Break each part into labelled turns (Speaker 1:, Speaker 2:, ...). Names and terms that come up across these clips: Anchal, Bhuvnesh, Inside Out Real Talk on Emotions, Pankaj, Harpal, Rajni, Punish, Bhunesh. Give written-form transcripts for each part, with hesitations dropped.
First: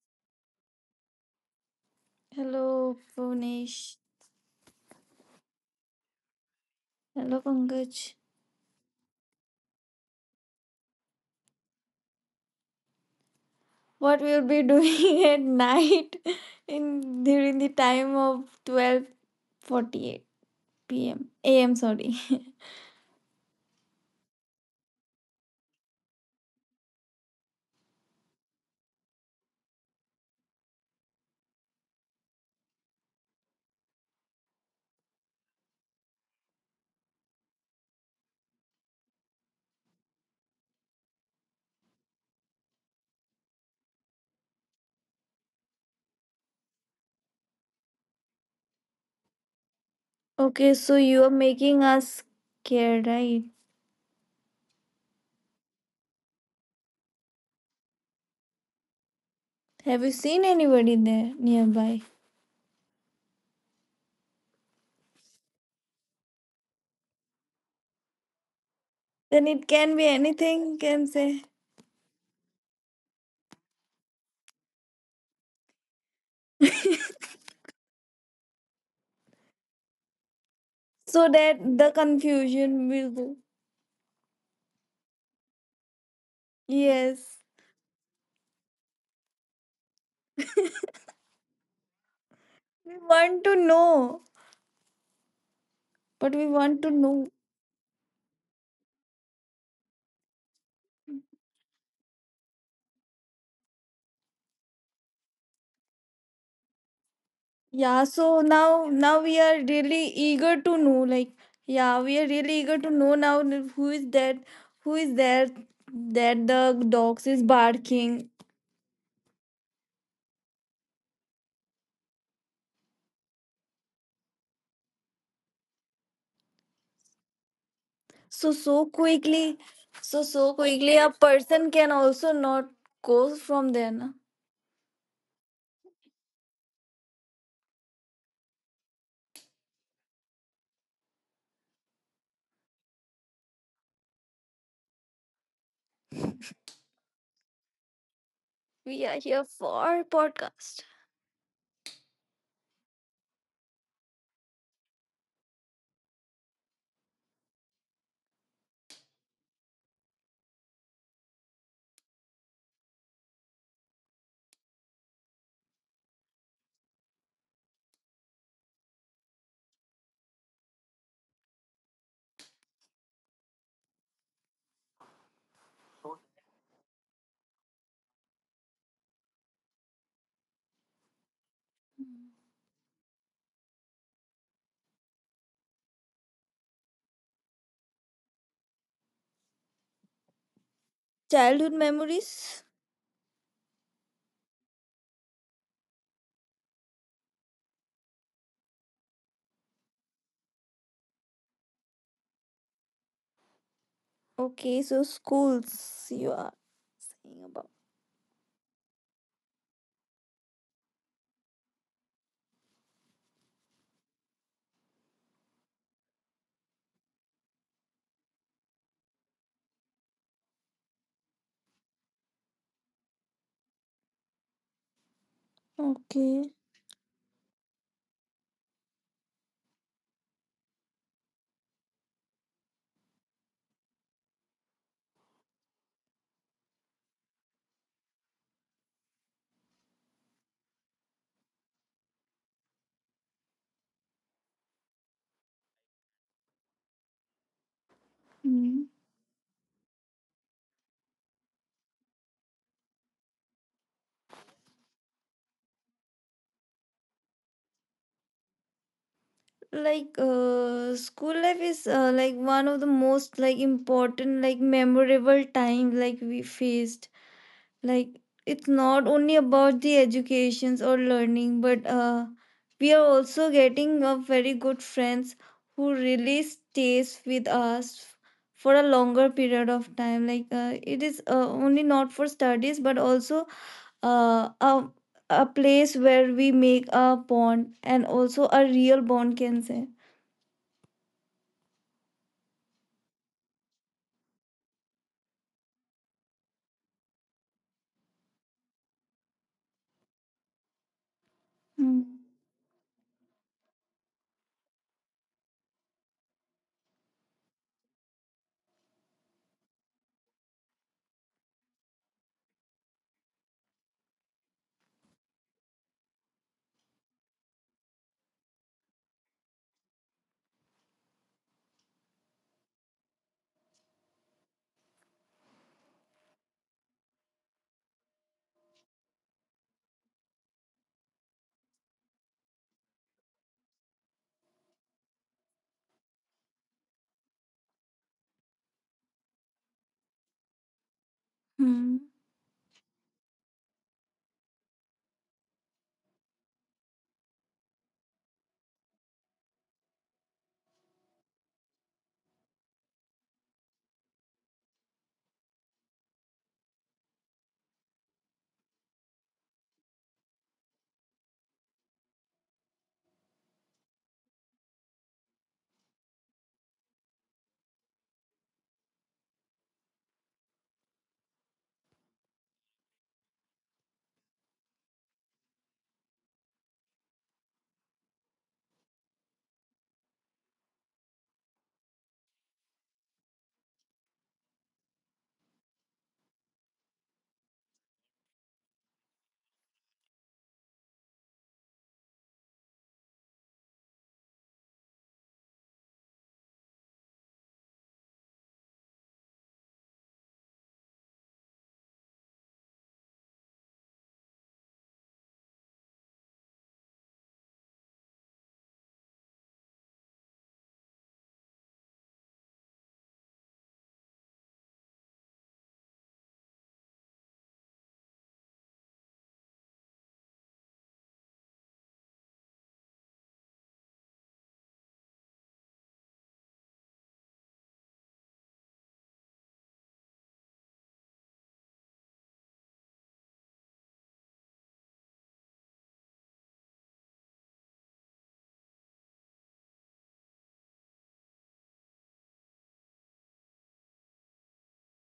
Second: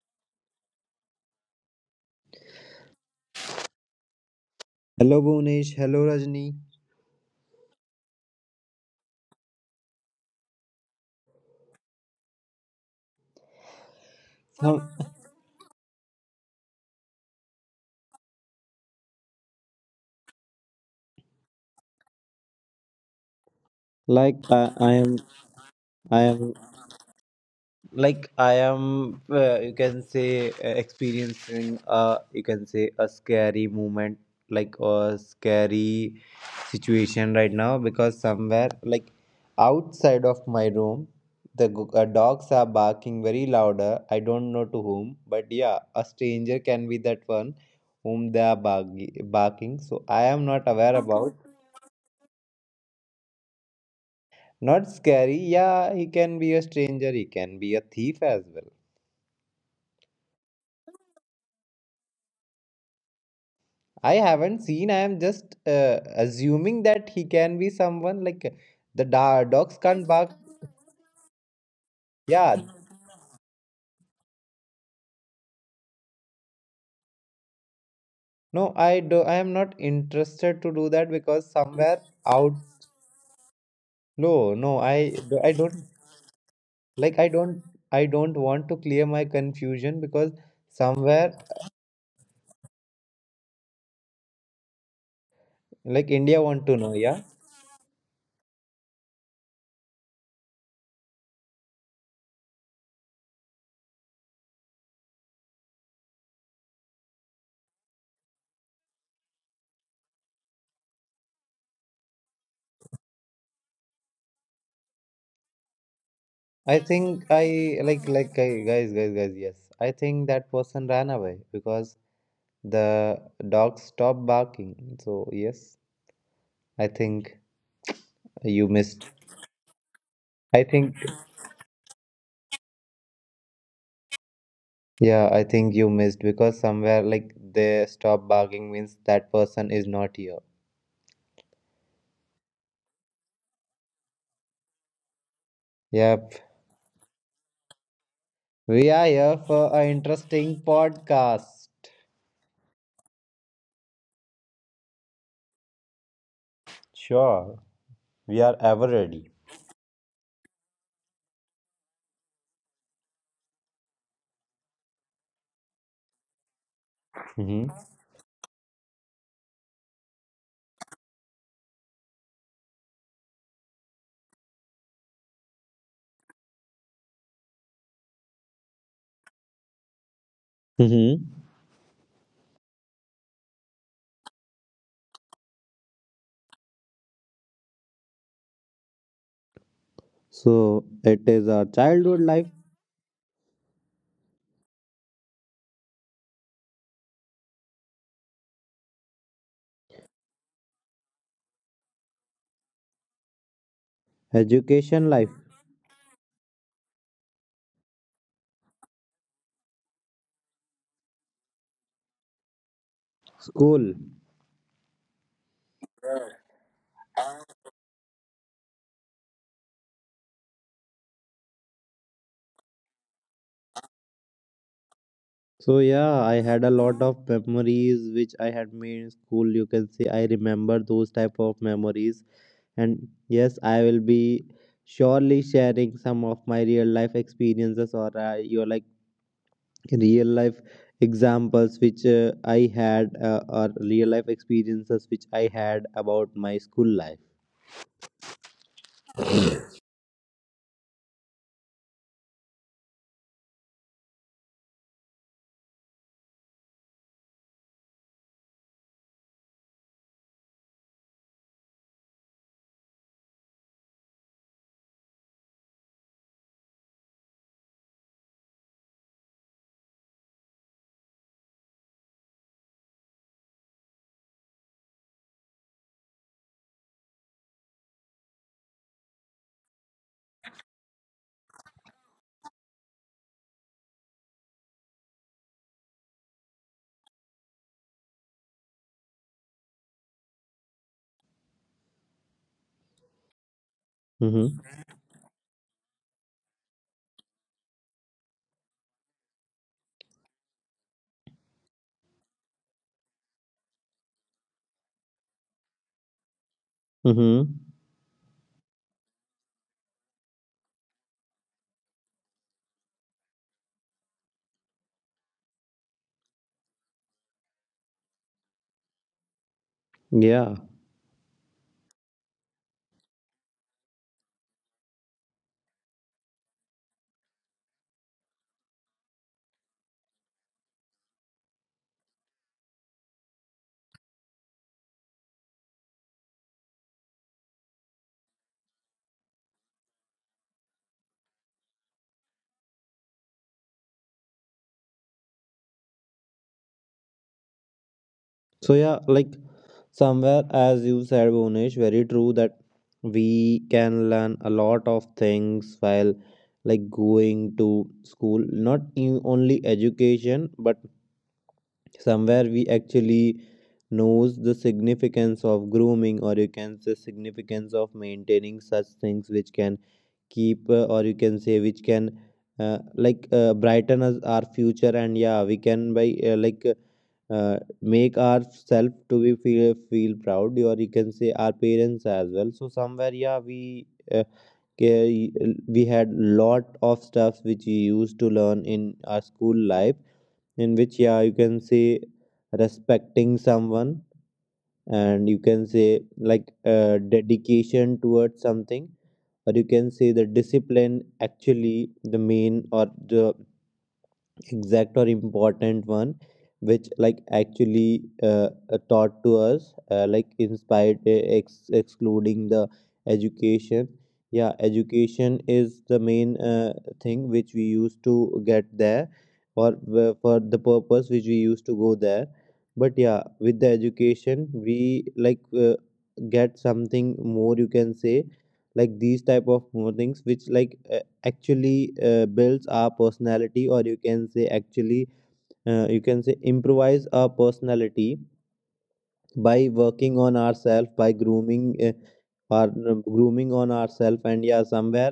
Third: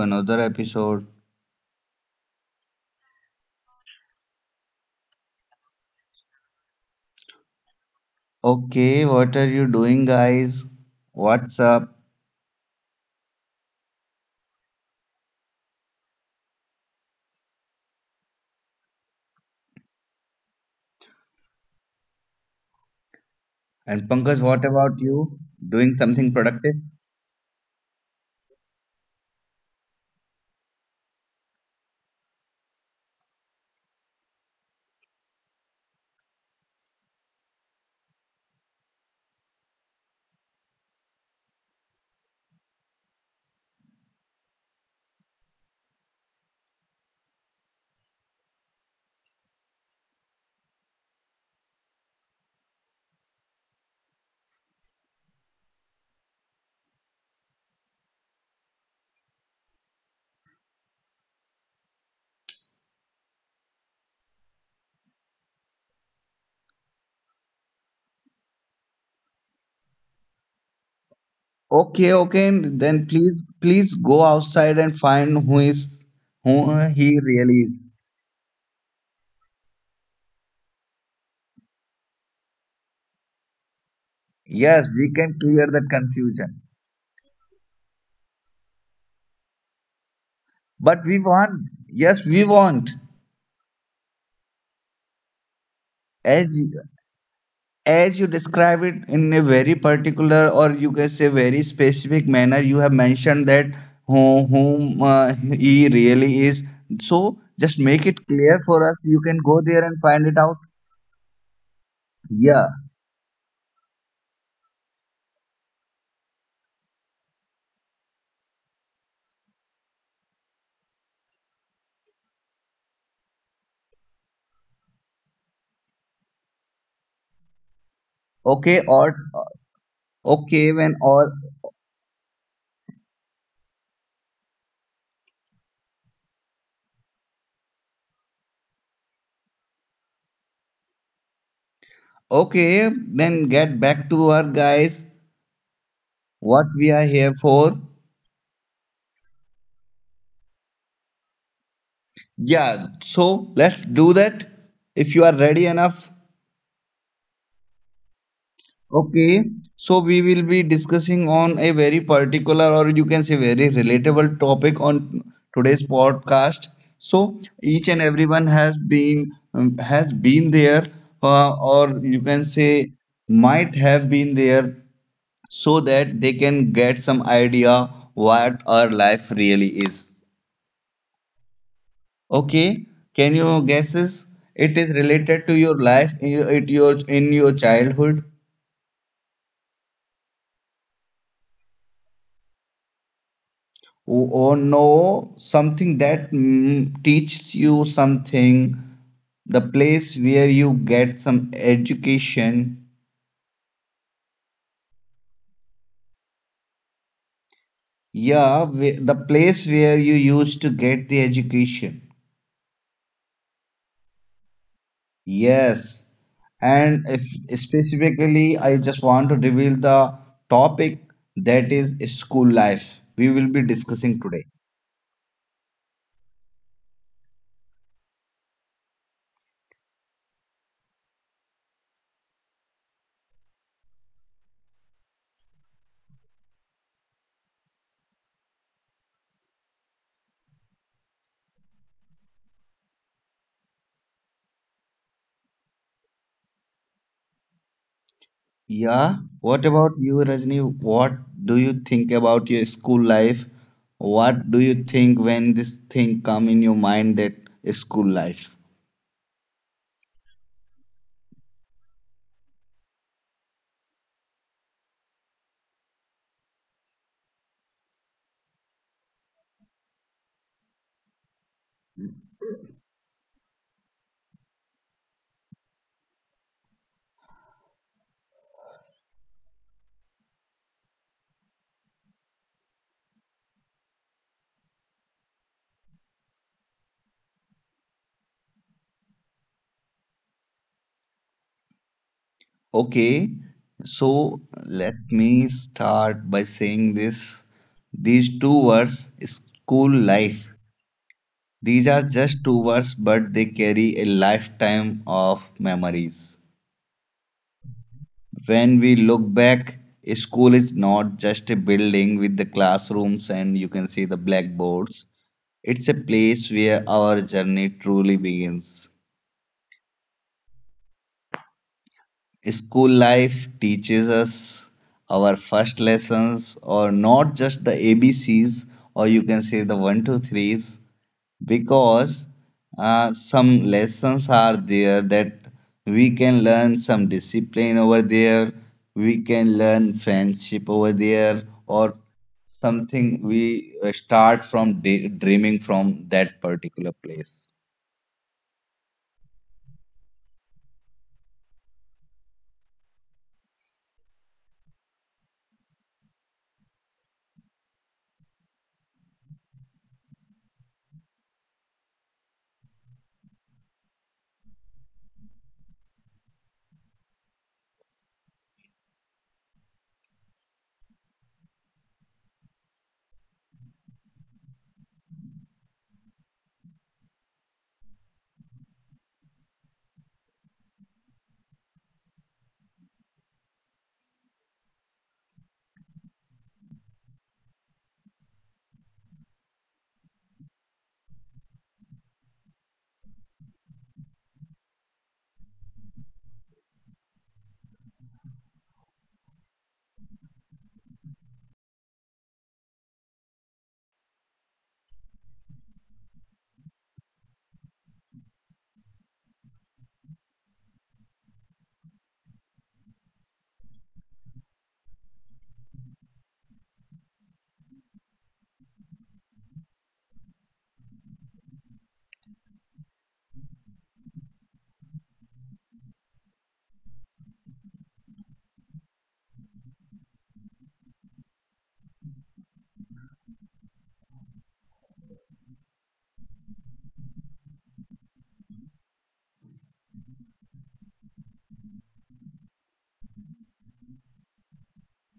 Speaker 1: another episode.
Speaker 2: Hello, Punish.
Speaker 3: Hello Bhunesh, hello Rajni.
Speaker 2: Hello, Pankaj.
Speaker 1: Okay, what are you doing, guys? What's up?
Speaker 2: What we'll be
Speaker 3: How-
Speaker 2: doing at night in during the time of 12:48 p.m. a.m. Sorry.
Speaker 1: And
Speaker 3: Like
Speaker 1: Pankaj, what
Speaker 3: I
Speaker 1: about
Speaker 3: am,
Speaker 1: you? Doing
Speaker 3: I
Speaker 1: something
Speaker 3: am
Speaker 1: productive?
Speaker 3: like I am. You can say experiencing a you can say a scary moment, like a scary situation right now because somewhere like outside of my room, dogs are barking very louder. I don't know to whom, but yeah, a stranger can be that one whom they are barking.
Speaker 2: Okay,
Speaker 3: So I
Speaker 2: so
Speaker 3: am
Speaker 2: you are
Speaker 3: not aware
Speaker 2: making
Speaker 3: about.
Speaker 2: us scared, right?
Speaker 3: Not scary. Yeah, he can be a stranger. He can be a thief as well.
Speaker 2: Have you seen anybody there nearby?
Speaker 3: I haven't seen. I am just assuming that he can be someone like
Speaker 2: Then it can be
Speaker 3: dogs
Speaker 2: anything.
Speaker 3: can't
Speaker 2: You
Speaker 3: bark.
Speaker 2: can say
Speaker 1: Okay, okay, then
Speaker 3: Yeah.
Speaker 1: please, please go outside and find who he really is.
Speaker 3: No, I do. I am not interested
Speaker 2: so
Speaker 3: to do
Speaker 2: that
Speaker 3: that
Speaker 2: the
Speaker 3: because somewhere
Speaker 2: confusion will
Speaker 3: out.
Speaker 2: go.
Speaker 1: Yes,
Speaker 3: No,
Speaker 1: we
Speaker 3: no.
Speaker 1: can
Speaker 3: I
Speaker 1: clear that
Speaker 3: I don't
Speaker 1: confusion.
Speaker 2: Yes,
Speaker 3: like. I don't. I don't want to clear my confusion because
Speaker 1: But we want,
Speaker 3: somewhere
Speaker 1: yes, we want.
Speaker 2: we want to know, but
Speaker 3: like
Speaker 1: As
Speaker 2: we
Speaker 3: India
Speaker 2: want to
Speaker 3: want to know.
Speaker 2: know.
Speaker 3: Yeah.
Speaker 1: as you describe it in a very particular or you can say very specific manner, you have mentioned that whom he really is, so just
Speaker 2: Yeah,
Speaker 1: make it
Speaker 2: so
Speaker 1: clear for
Speaker 2: now
Speaker 1: us. You
Speaker 2: now
Speaker 1: can
Speaker 2: we are
Speaker 1: go there and
Speaker 2: really
Speaker 1: find it out.
Speaker 2: eager to know, like yeah, we are really
Speaker 1: Yeah.
Speaker 2: eager to know now that who is that, who is there that the
Speaker 3: I
Speaker 2: dogs
Speaker 3: think
Speaker 2: is
Speaker 3: I like
Speaker 2: barking.
Speaker 3: like guy- guys guys guys yes. I think that person ran away because the dog stopped barking. So, yes, I think
Speaker 2: So
Speaker 3: you
Speaker 1: Okay.
Speaker 2: so
Speaker 3: missed.
Speaker 1: Or
Speaker 2: quickly, so
Speaker 3: I
Speaker 1: okay, when
Speaker 2: quickly
Speaker 3: think,
Speaker 2: a
Speaker 1: all
Speaker 2: person can also not go from there. Na?
Speaker 3: yeah, I think you missed because somewhere like they stop barking means that person is not here.
Speaker 1: okay, then get back to our guys,
Speaker 3: Yep,
Speaker 1: what we are here for.
Speaker 3: we
Speaker 2: We
Speaker 3: are
Speaker 2: are
Speaker 3: here
Speaker 2: here
Speaker 3: for an
Speaker 2: for
Speaker 3: interesting
Speaker 2: podcast.
Speaker 3: podcast.
Speaker 1: Yeah, so let's do that if you are ready enough.
Speaker 3: Sure, we are ever ready.
Speaker 1: Okay, so we will be discussing on a very particular or you can say very relatable topic on today's podcast. So each
Speaker 3: Mm-hmm.
Speaker 1: and everyone has been there, or you can say might have been there, so that they can get some idea what our life really is.
Speaker 3: Mm-hmm.
Speaker 1: Okay, can you guesses? It is related to your life in your, it your in your childhood.
Speaker 3: So, it is our
Speaker 2: Childhood
Speaker 3: childhood life,
Speaker 2: memories.
Speaker 1: Or know something that teaches you something, the place where you get some education.
Speaker 2: Okay, so
Speaker 3: education life,
Speaker 2: schools you are saying about.
Speaker 1: Yeah. The place where you used to get the education.
Speaker 3: school.
Speaker 1: Yes. And if specifically I just want to reveal the topic, that is school life, we will be discussing today.
Speaker 3: So yeah, I
Speaker 2: Okay.
Speaker 3: had a lot of memories which I had made in school. You can say I remember those type of memories, and yes, I will be surely sharing some of my real life experiences or your like real life examples which I had or real life experiences which I had about my school life.
Speaker 2: Hmm.
Speaker 1: Yeah. What about you, Rajni? What do you think about your school life? What do you think when this thing come in your mind, that school life?
Speaker 2: School life is, like, one of the most, like, important, like, memorable time, like, we faced, like, it's not only about the educations or learning, but we are also getting a very good friends who really stays with us for a longer period of time. Like it is, only not for studies, but also uh, a, a place where we make a bond, and also a real bond, can say.
Speaker 1: Okay. So
Speaker 3: Mm-hmm.
Speaker 1: let me start by saying this. These two words, school life, these are just two words, but they carry a lifetime of memories.
Speaker 3: Mm-hmm.
Speaker 1: When we look back, a school is not just a building with the classrooms and you can see the blackboards. It's a place where our journey truly begins.
Speaker 3: Yeah.
Speaker 1: School life teaches us our first lessons, or not just the ABC's, or you can say the one, two, threes, because some lessons are there that we can learn some discipline over there, we can learn friendship over there, or
Speaker 2: Mm-hmm.
Speaker 1: something we start from day, dreaming from that particular place.
Speaker 3: So yeah, like somewhere as you said, Bhunesh, very true that we can learn a lot of things while like going to school. Not in only education, but somewhere we actually knows the significance of grooming or you can say significance of maintaining such things which can keep or you can say which can like brighten us our future, and yeah we can by like uh, make ourselves to be feel proud or you can say our parents as well. So somewhere yeah we uh, ca- we had lot of stuff which we used to learn in our school life, in which yeah you can say respecting someone and you can say like dedication towards something or you can say the discipline, actually the main or the exact or important one, which like actually taught to us, like inspired excluding the education. Yeah, education is the main thing which we used to get there, or for the purpose which we used to go there, but yeah with the education we like get something more you can say, like these type of more things which like actually builds our personality or you can say actually you can say improvise our personality by working on ourselves, by grooming or grooming on ourselves, and yeah somewhere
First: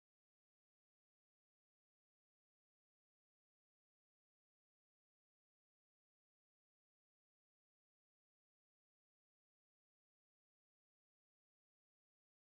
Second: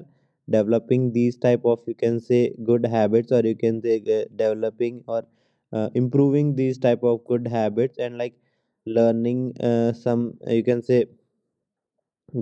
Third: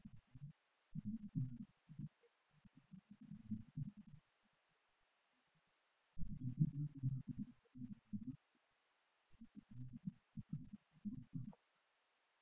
Speaker 3: developing these type of you can say good habits or you can say developing or improving these type of good habits, and like learning some you can say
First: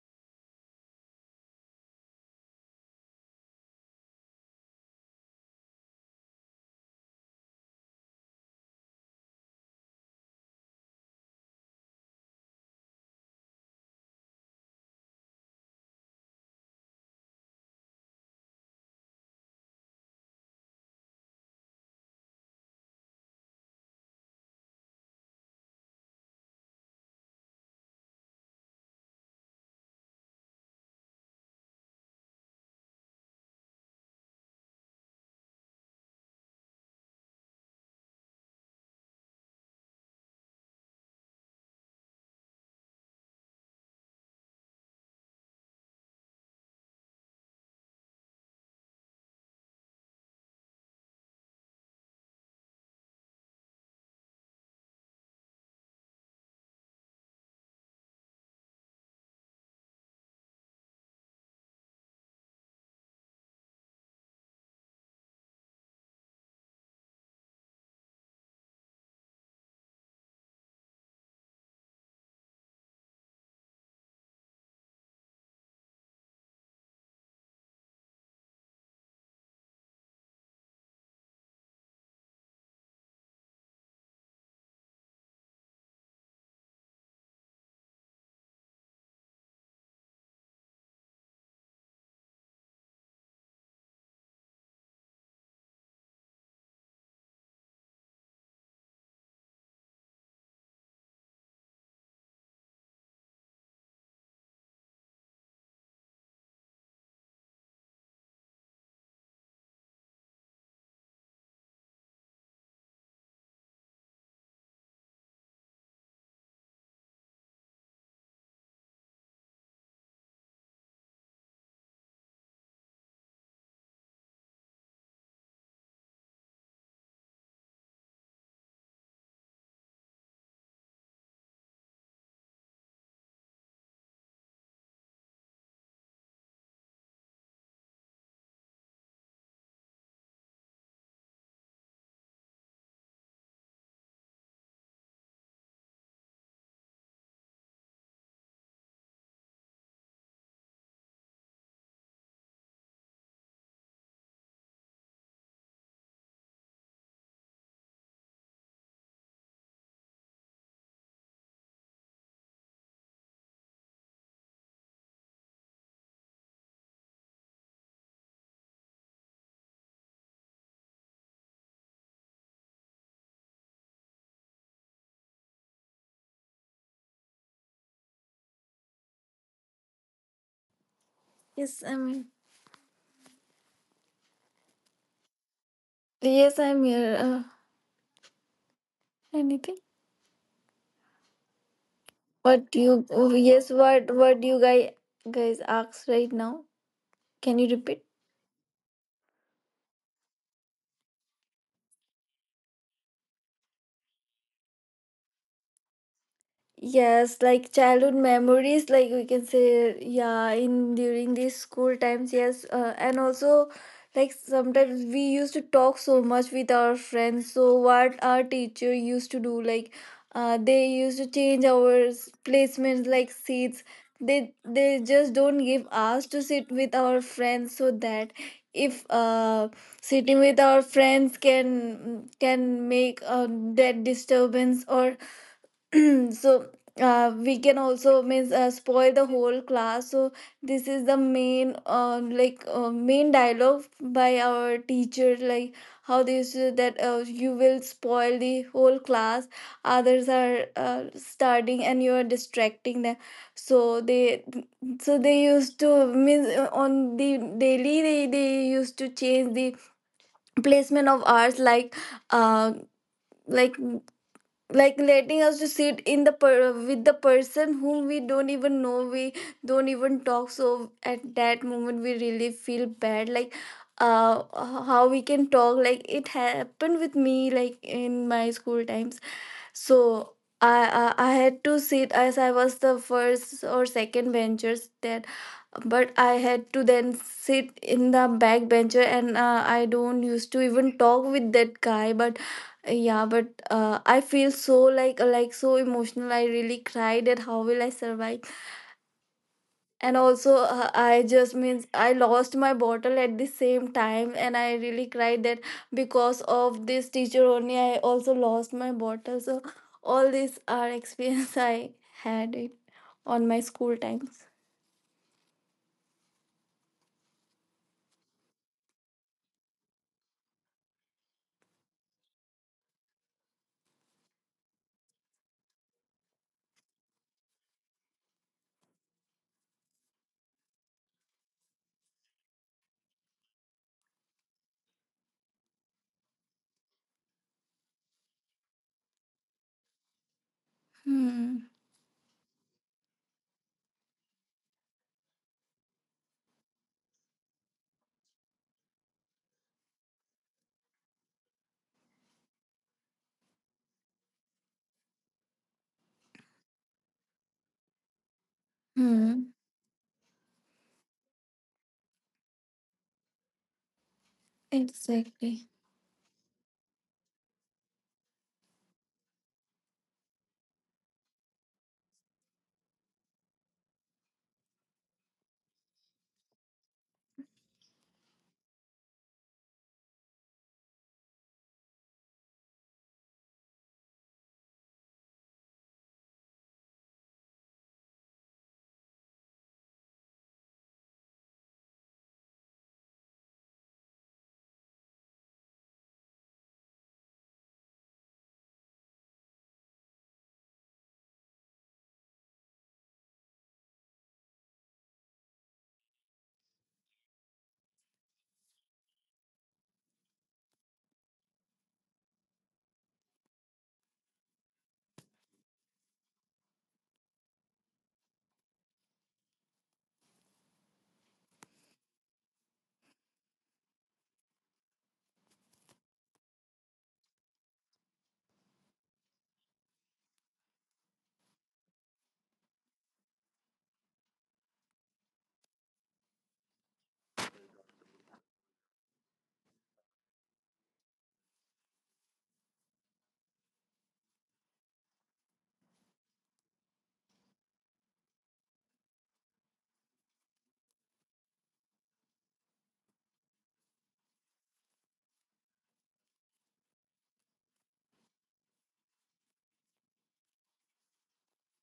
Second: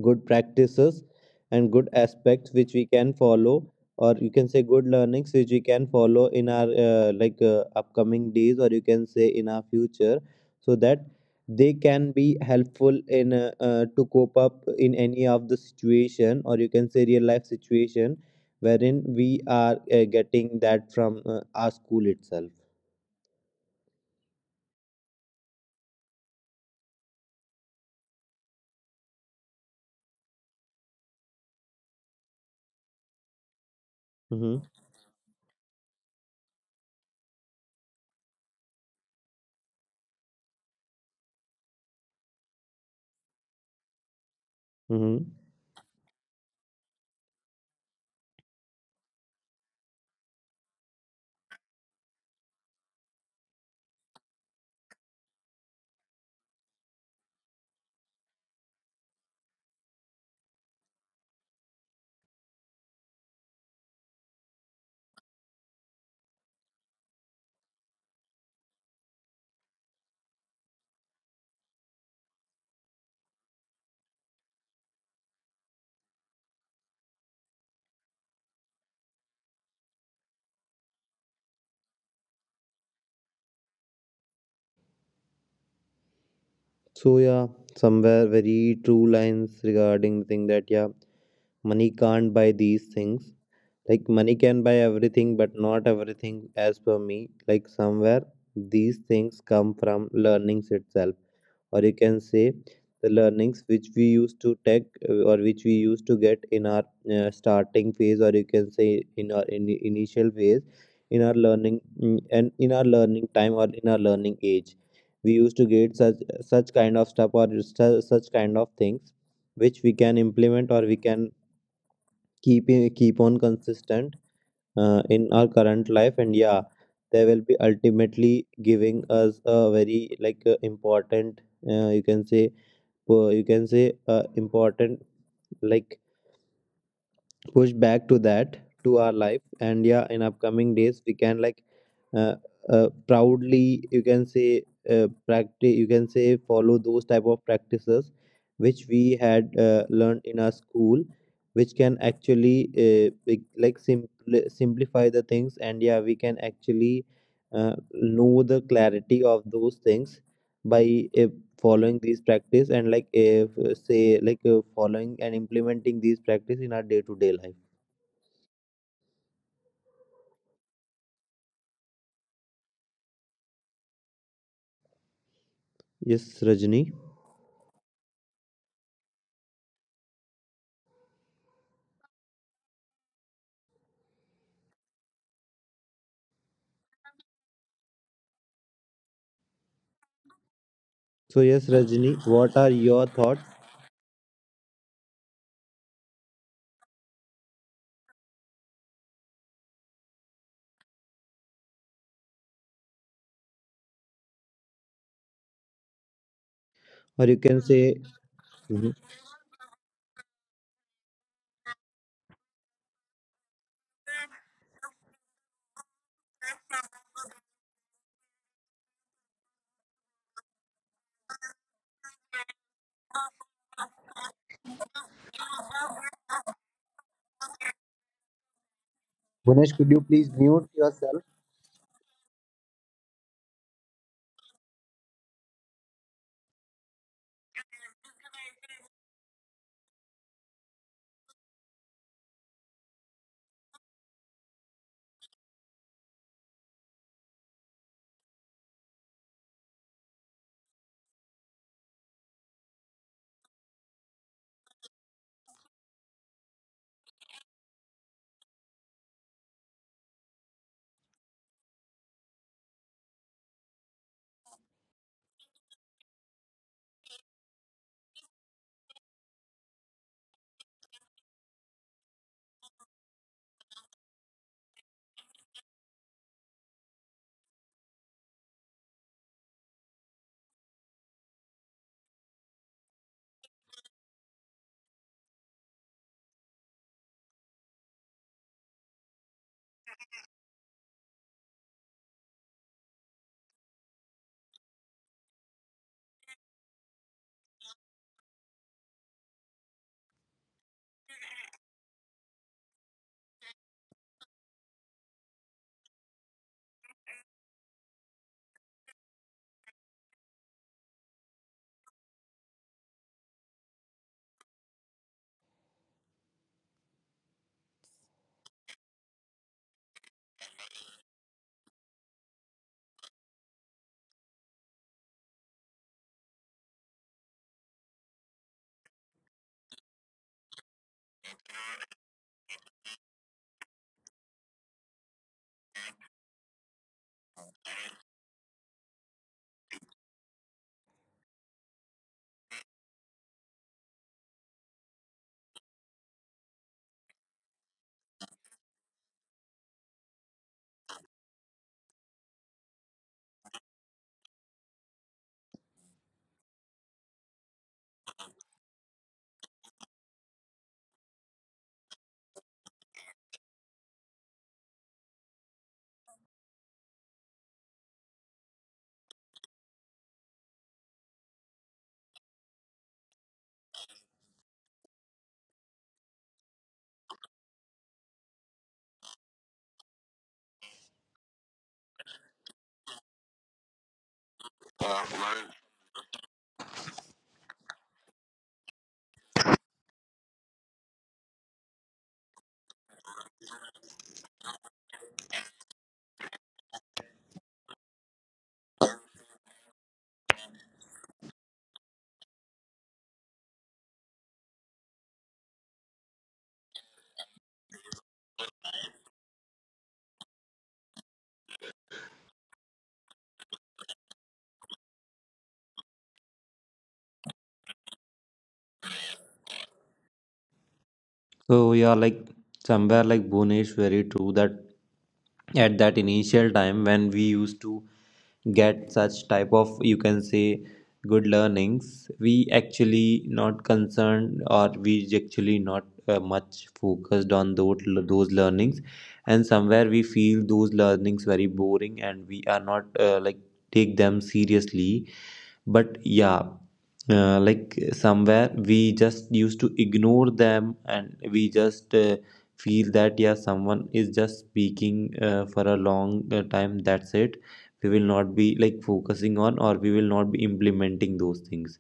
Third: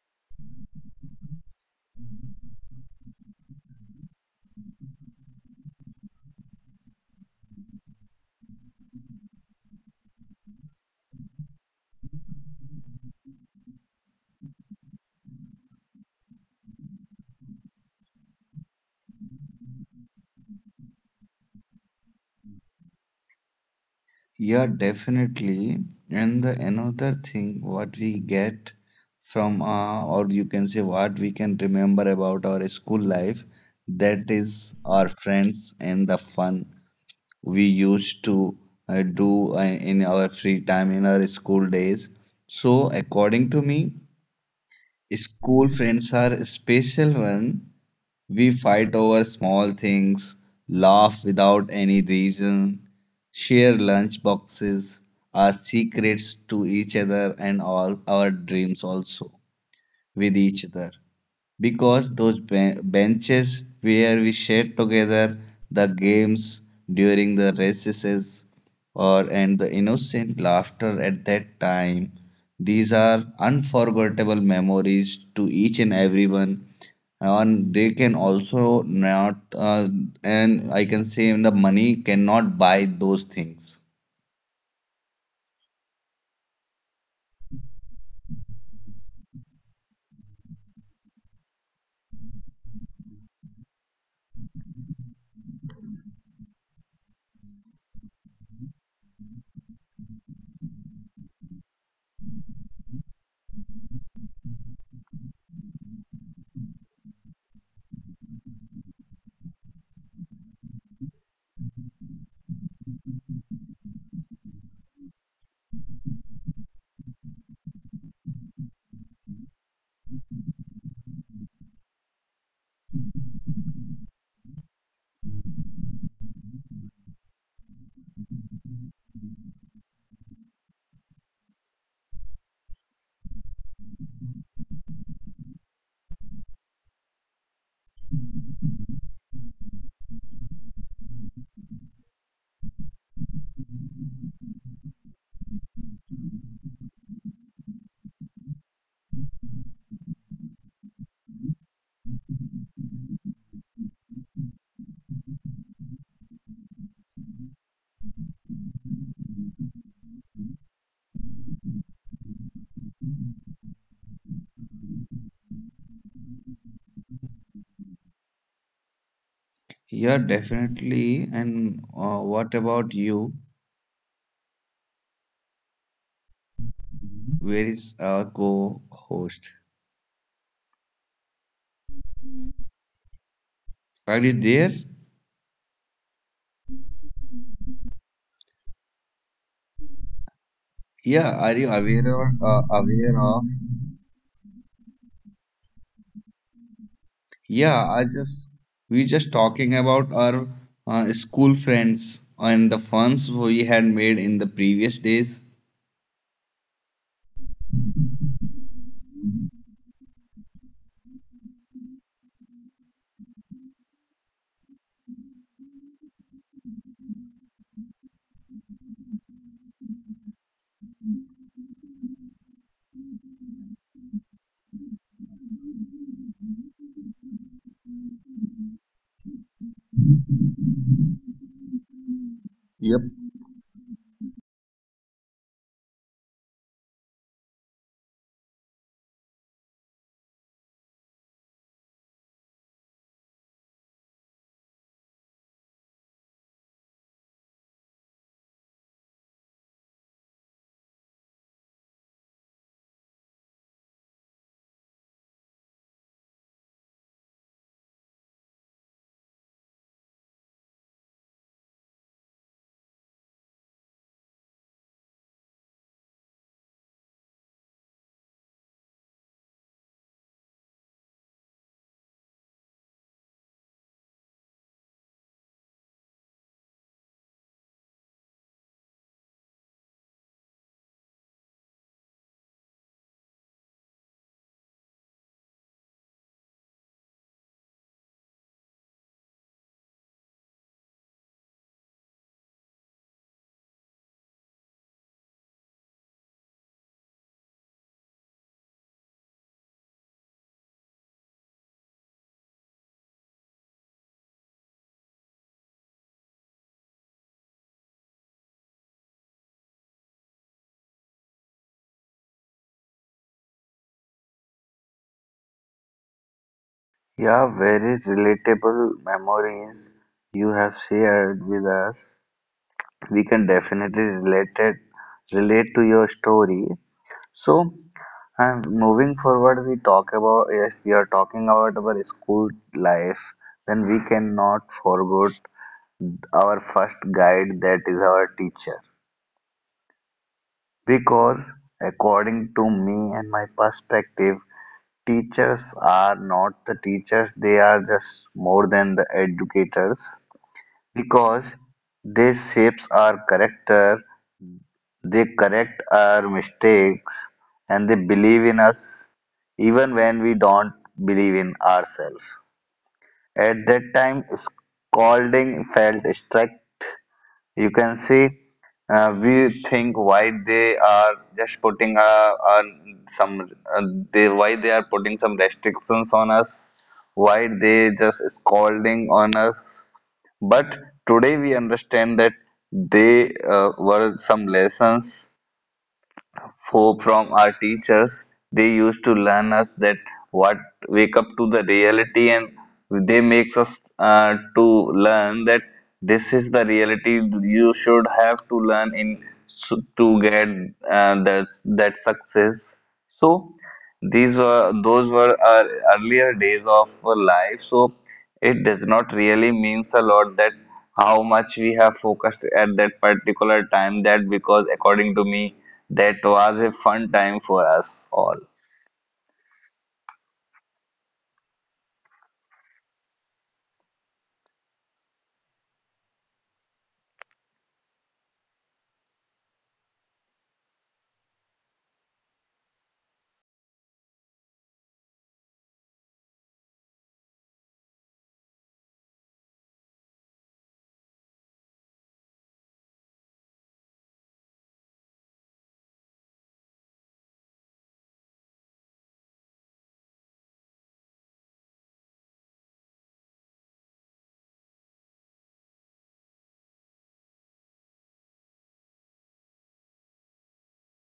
Speaker 3: good practices and good aspects which we can follow, or you can say good learnings which we can follow in our like upcoming days or you can say in our future, so that they can be helpful in to cope up in any of the situation or you can say real life situation, wherein we are getting that from our school itself.
Speaker 1: Yeah, definitely. And the another thing what we get from or you can say what we can remember about our school life, that
Speaker 3: Mm-hmm.
Speaker 1: is our friends and the fun we used to do in our free time in our school days. So according to me,
Speaker 3: Mm-hmm.
Speaker 1: school friends are a special one. We fight over small things, laugh without any reason, share lunch boxes, our secrets to each other, and all our dreams also with each other, because those benches where we shared together, the games during the recesses or and the innocent laughter at that time, these are unforgettable memories to each and everyone. And they can also not, and I can say the money cannot buy those things.
Speaker 3: So yeah, somewhere very true lines regarding the thing that yeah, money can't buy these things. Like money can buy everything, but not everything as per me. Like somewhere these things come from learnings itself, or you can say the learnings which we used to take or which we used to get in our starting phase, or you can say in our in initial phase, in our learning and in our learning time or in our learning age, we used to get such such kind of things which we can implement or we can keep keep on consistent in our current life, and yeah they will be ultimately giving us a very like important uh, you can say you can say important like push back to that, to our life, and yeah in upcoming days we can like uh, proudly you can say practice you can say follow those type of practices which we had learned in our school, which can actually simplify the things, and yeah we can actually know the clarity of those things by uh, following these practice, and like if say like following and implementing these practice in our day to day life.
Speaker 1: Yeah, definitely. And what about you?
Speaker 3: Yes Rajni,
Speaker 1: Where is our co-host?
Speaker 2: Yes, I mean,
Speaker 1: Are you there?
Speaker 2: yes, I'm here. Anything?
Speaker 1: Yeah,
Speaker 3: so
Speaker 1: are
Speaker 3: yes
Speaker 1: you
Speaker 3: Rajni,
Speaker 1: aware, or
Speaker 3: what
Speaker 2: What
Speaker 3: are
Speaker 2: you?
Speaker 3: your
Speaker 1: aware
Speaker 2: Oh,
Speaker 1: of?
Speaker 3: thoughts
Speaker 2: yes, what? What you guys asked right now? Can you
Speaker 1: Yeah,
Speaker 2: repeat?
Speaker 1: I just we just talking about our school friends and the funs we had made in the previous days.
Speaker 3: or
Speaker 2: Yes,
Speaker 3: you can
Speaker 2: like
Speaker 3: say.
Speaker 2: childhood memories,
Speaker 3: Mhm.
Speaker 2: like we can say, yeah, in during these school times, yes, and also like sometimes we used to talk so much with our friends. So what our teacher used to do, like, they used to change our placements, like seats. They just don't give us to sit with our friends, so that if
Speaker 3: Gunesh, could you
Speaker 2: sitting
Speaker 3: please
Speaker 2: with
Speaker 3: mute
Speaker 2: our
Speaker 3: yourself.
Speaker 2: friends can
Speaker 1: Yep.
Speaker 2: make that disturbance, or so we can also means spoil the whole class. So this is the main, like, main dialogue by our teacher, like, how they said that, you will spoil the whole class, others are studying and you are distracting them. So they, so they used to means, on the daily they used to change the placement of ours, uh like like letting us to sit in the with the person whom we don't even know, we don't even talk. So at that moment we really feel bad, like uh how we can talk, like it happened with me, like in my school times. So, I had to sit, as I was the first or second benchers, that, but I had to then sit in the back bencher, and I don't used to even talk with that guy, but yeah, but I feel so, like so emotional, I really cried at how will I survive. And also I just means I lost my bottle at the same time, and I really cried that because of this teacher only I also lost my bottle. So all these are experience I had it on my school times.
Speaker 1: Yeah, very relatable memories you have shared with us. We can definitely relate to your story. So, and moving forward, we talk about, if we are talking about our school life, then we cannot forget our first guide, that is our teacher.
Speaker 2: Hmm.
Speaker 1: Because, according to me and my perspective, teachers are not the teachers, they are just more than the educators, because they shapes our character. They correct our mistakes and they believe in
Speaker 2: Hmm.
Speaker 1: us, even when we don't believe in ourselves. At that time,
Speaker 2: Exactly.
Speaker 1: scolding felt strict. You can see, we think why they are just putting, on some uh, they, why they are putting some restrictions on us, why they just scolding on us. But today we understand that they were some lessons, for from our teachers. They used to learn us that what, wake up to the reality, and they makes us to learn that this is the reality, you should have to learn in, to get that success. So these were those were our earlier days of our life, so it does not really means a lot that how much we have focused at that particular time. That because according to me, that was a fun time for us all.
Speaker 3: So yeah, like somewhere like Bhunesh, very true that at that initial time when we used to get such type of you can say good learnings, we actually not concerned, or we actually not much focused on those learnings, and somewhere we feel those learnings very boring and we are not like take them seriously. But yeah like somewhere we just used to ignore them and we just feel that yeah someone is just speaking for a long time, that's it, we will not be like focusing on or we will not be implementing those things.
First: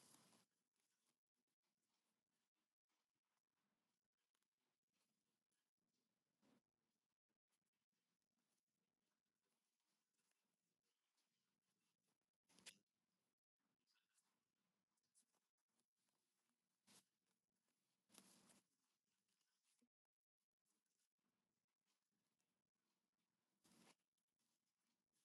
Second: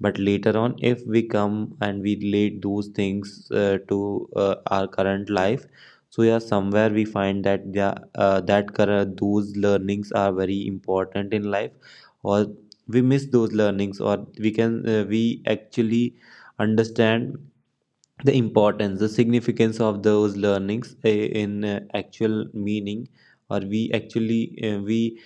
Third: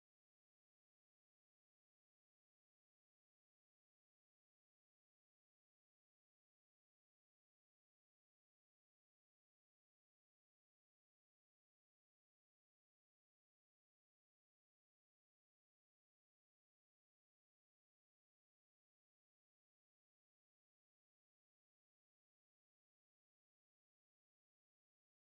Speaker 3: But later on if we come and we relate those things to our current life, so yeah somewhere we find that yeah, those learnings are very important in life, or we miss those learnings or we can we actually understand the importance, the significance of those learnings in actual meaning, or we actually uh, we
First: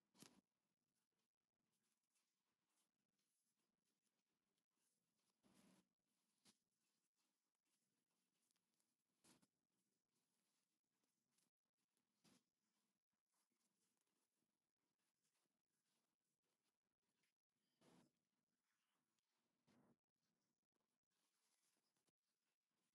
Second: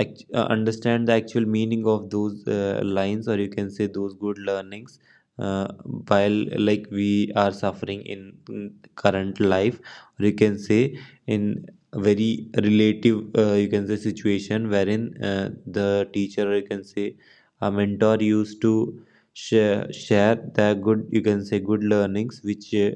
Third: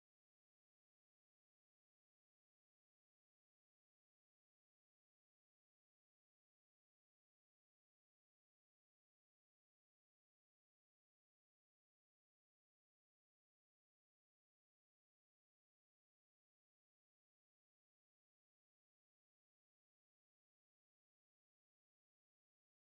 Speaker 3: act, uh, understand the actual meaning of those lines or you can say those good learnings, uh, while like we are suffering in current life, or you can say in a very relative you can say situation wherein the teacher or you can say a mentor used to share the good you can say good learnings which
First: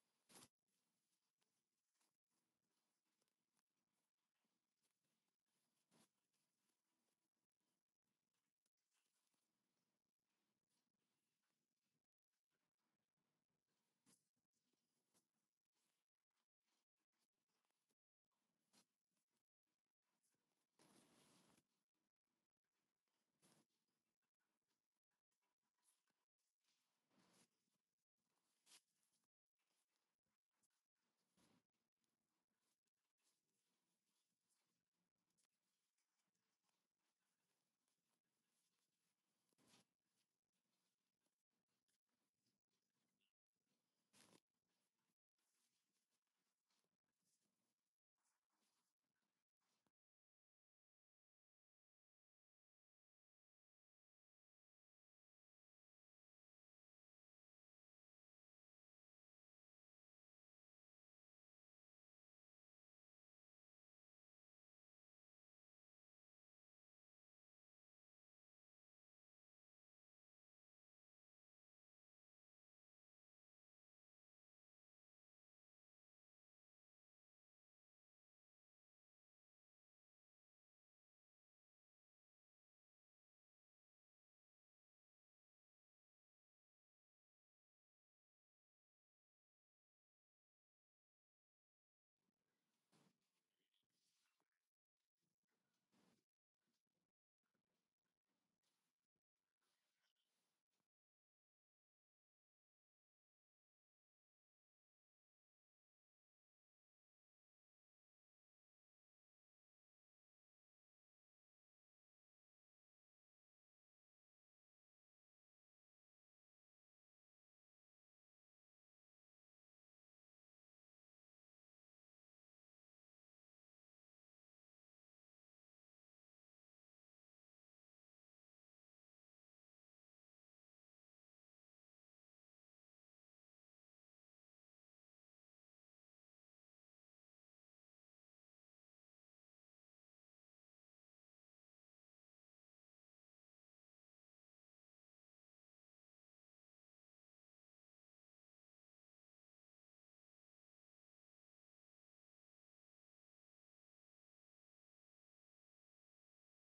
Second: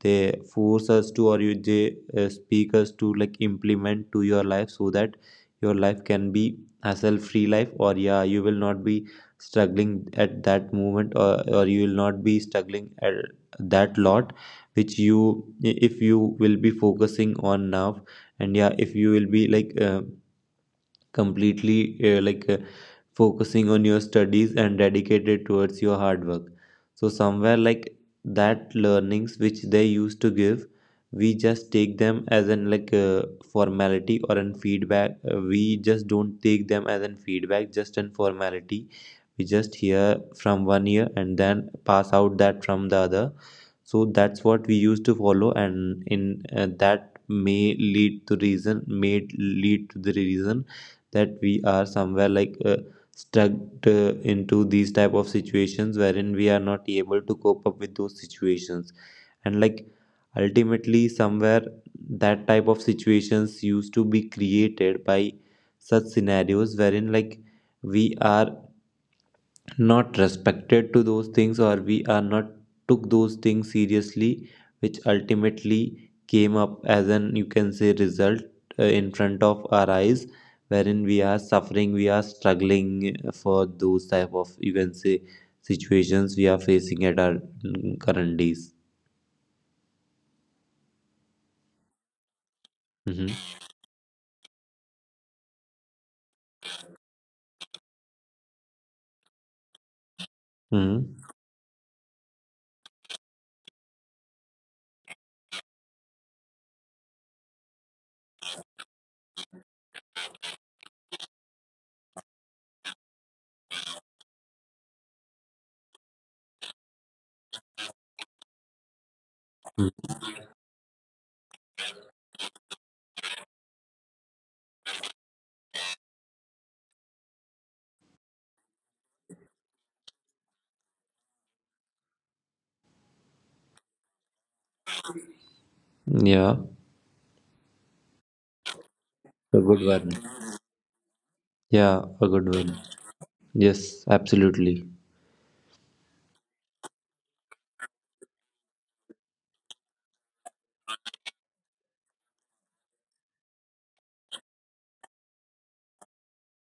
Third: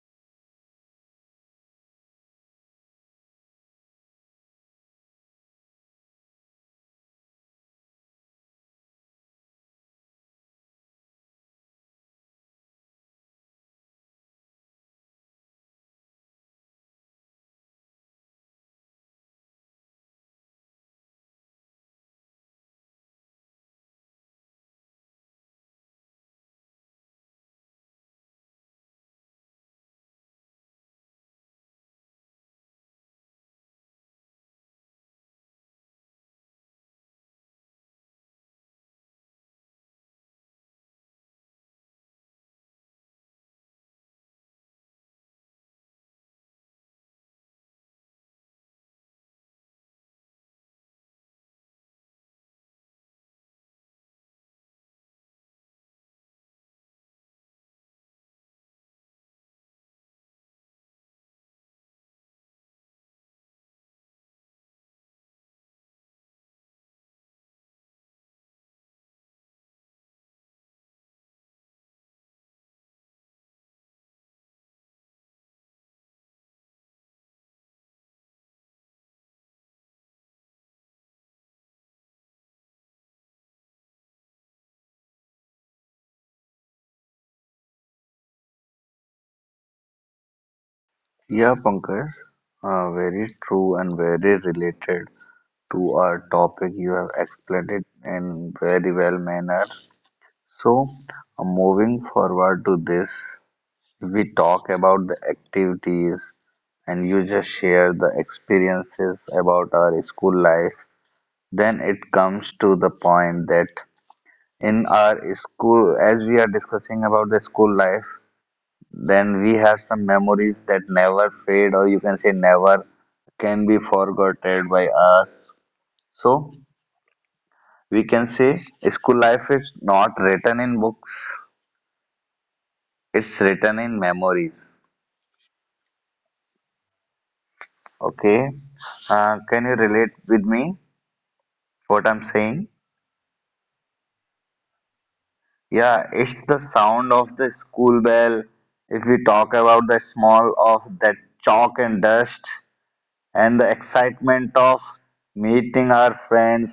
Speaker 3: they force us to or you they speak us to like implement to your life, so that your life can be hassle free life, or yeah you will not be struggling at that moment, or you will not be struggling at that lot which you if you will be focusing on now, and yeah if you will be like completely like focusing on your studies and dedicated towards your hard work. So somewhere like that learnings which they used to give, we just take them as an like formality or an feedback, we just don't take them as an feedback, just an formality, we just hear from one ear and then pass out that from the other. So that's what we used to follow, and in that may lead to reason, may lead to the reason that we are somewhere like stuck into these type of situations wherein we are not able to cope up with those situations, and like ultimately somewhere that type of situations used to be created by such scenarios, wherein like we are not respected to those things or we are not took those things seriously, which ultimately came up as an you can say result in front of our eyes, wherein we are suffering, we are struggling for those type of you can say situations we are facing at our current days.
Speaker 1: Yeah, Pankaj, very
Speaker 3: Hmm.
Speaker 1: true and very related to our topic. You have explained it in very well manner. So,
Speaker 3: Hmm.
Speaker 1: moving forward to this, we talk about the activities and you just share the experiences about our school life. Then it comes to the point that in our school, as we are discussing about the school life, then we have some memories that never fade, or you can say never can be forgotten by us. So we can say school life is not written in books, it's written in memories.
Speaker 3: Yeah,
Speaker 1: Okay,
Speaker 3: a
Speaker 1: can you
Speaker 3: good one.
Speaker 1: relate with me
Speaker 3: Yeah,
Speaker 1: what I'm
Speaker 3: a good
Speaker 1: saying?
Speaker 3: one. Yes, absolutely.
Speaker 1: Yeah, it's the sound of the school bell. If we talk about the small of that chalk and dust, and the excitement of meeting our friends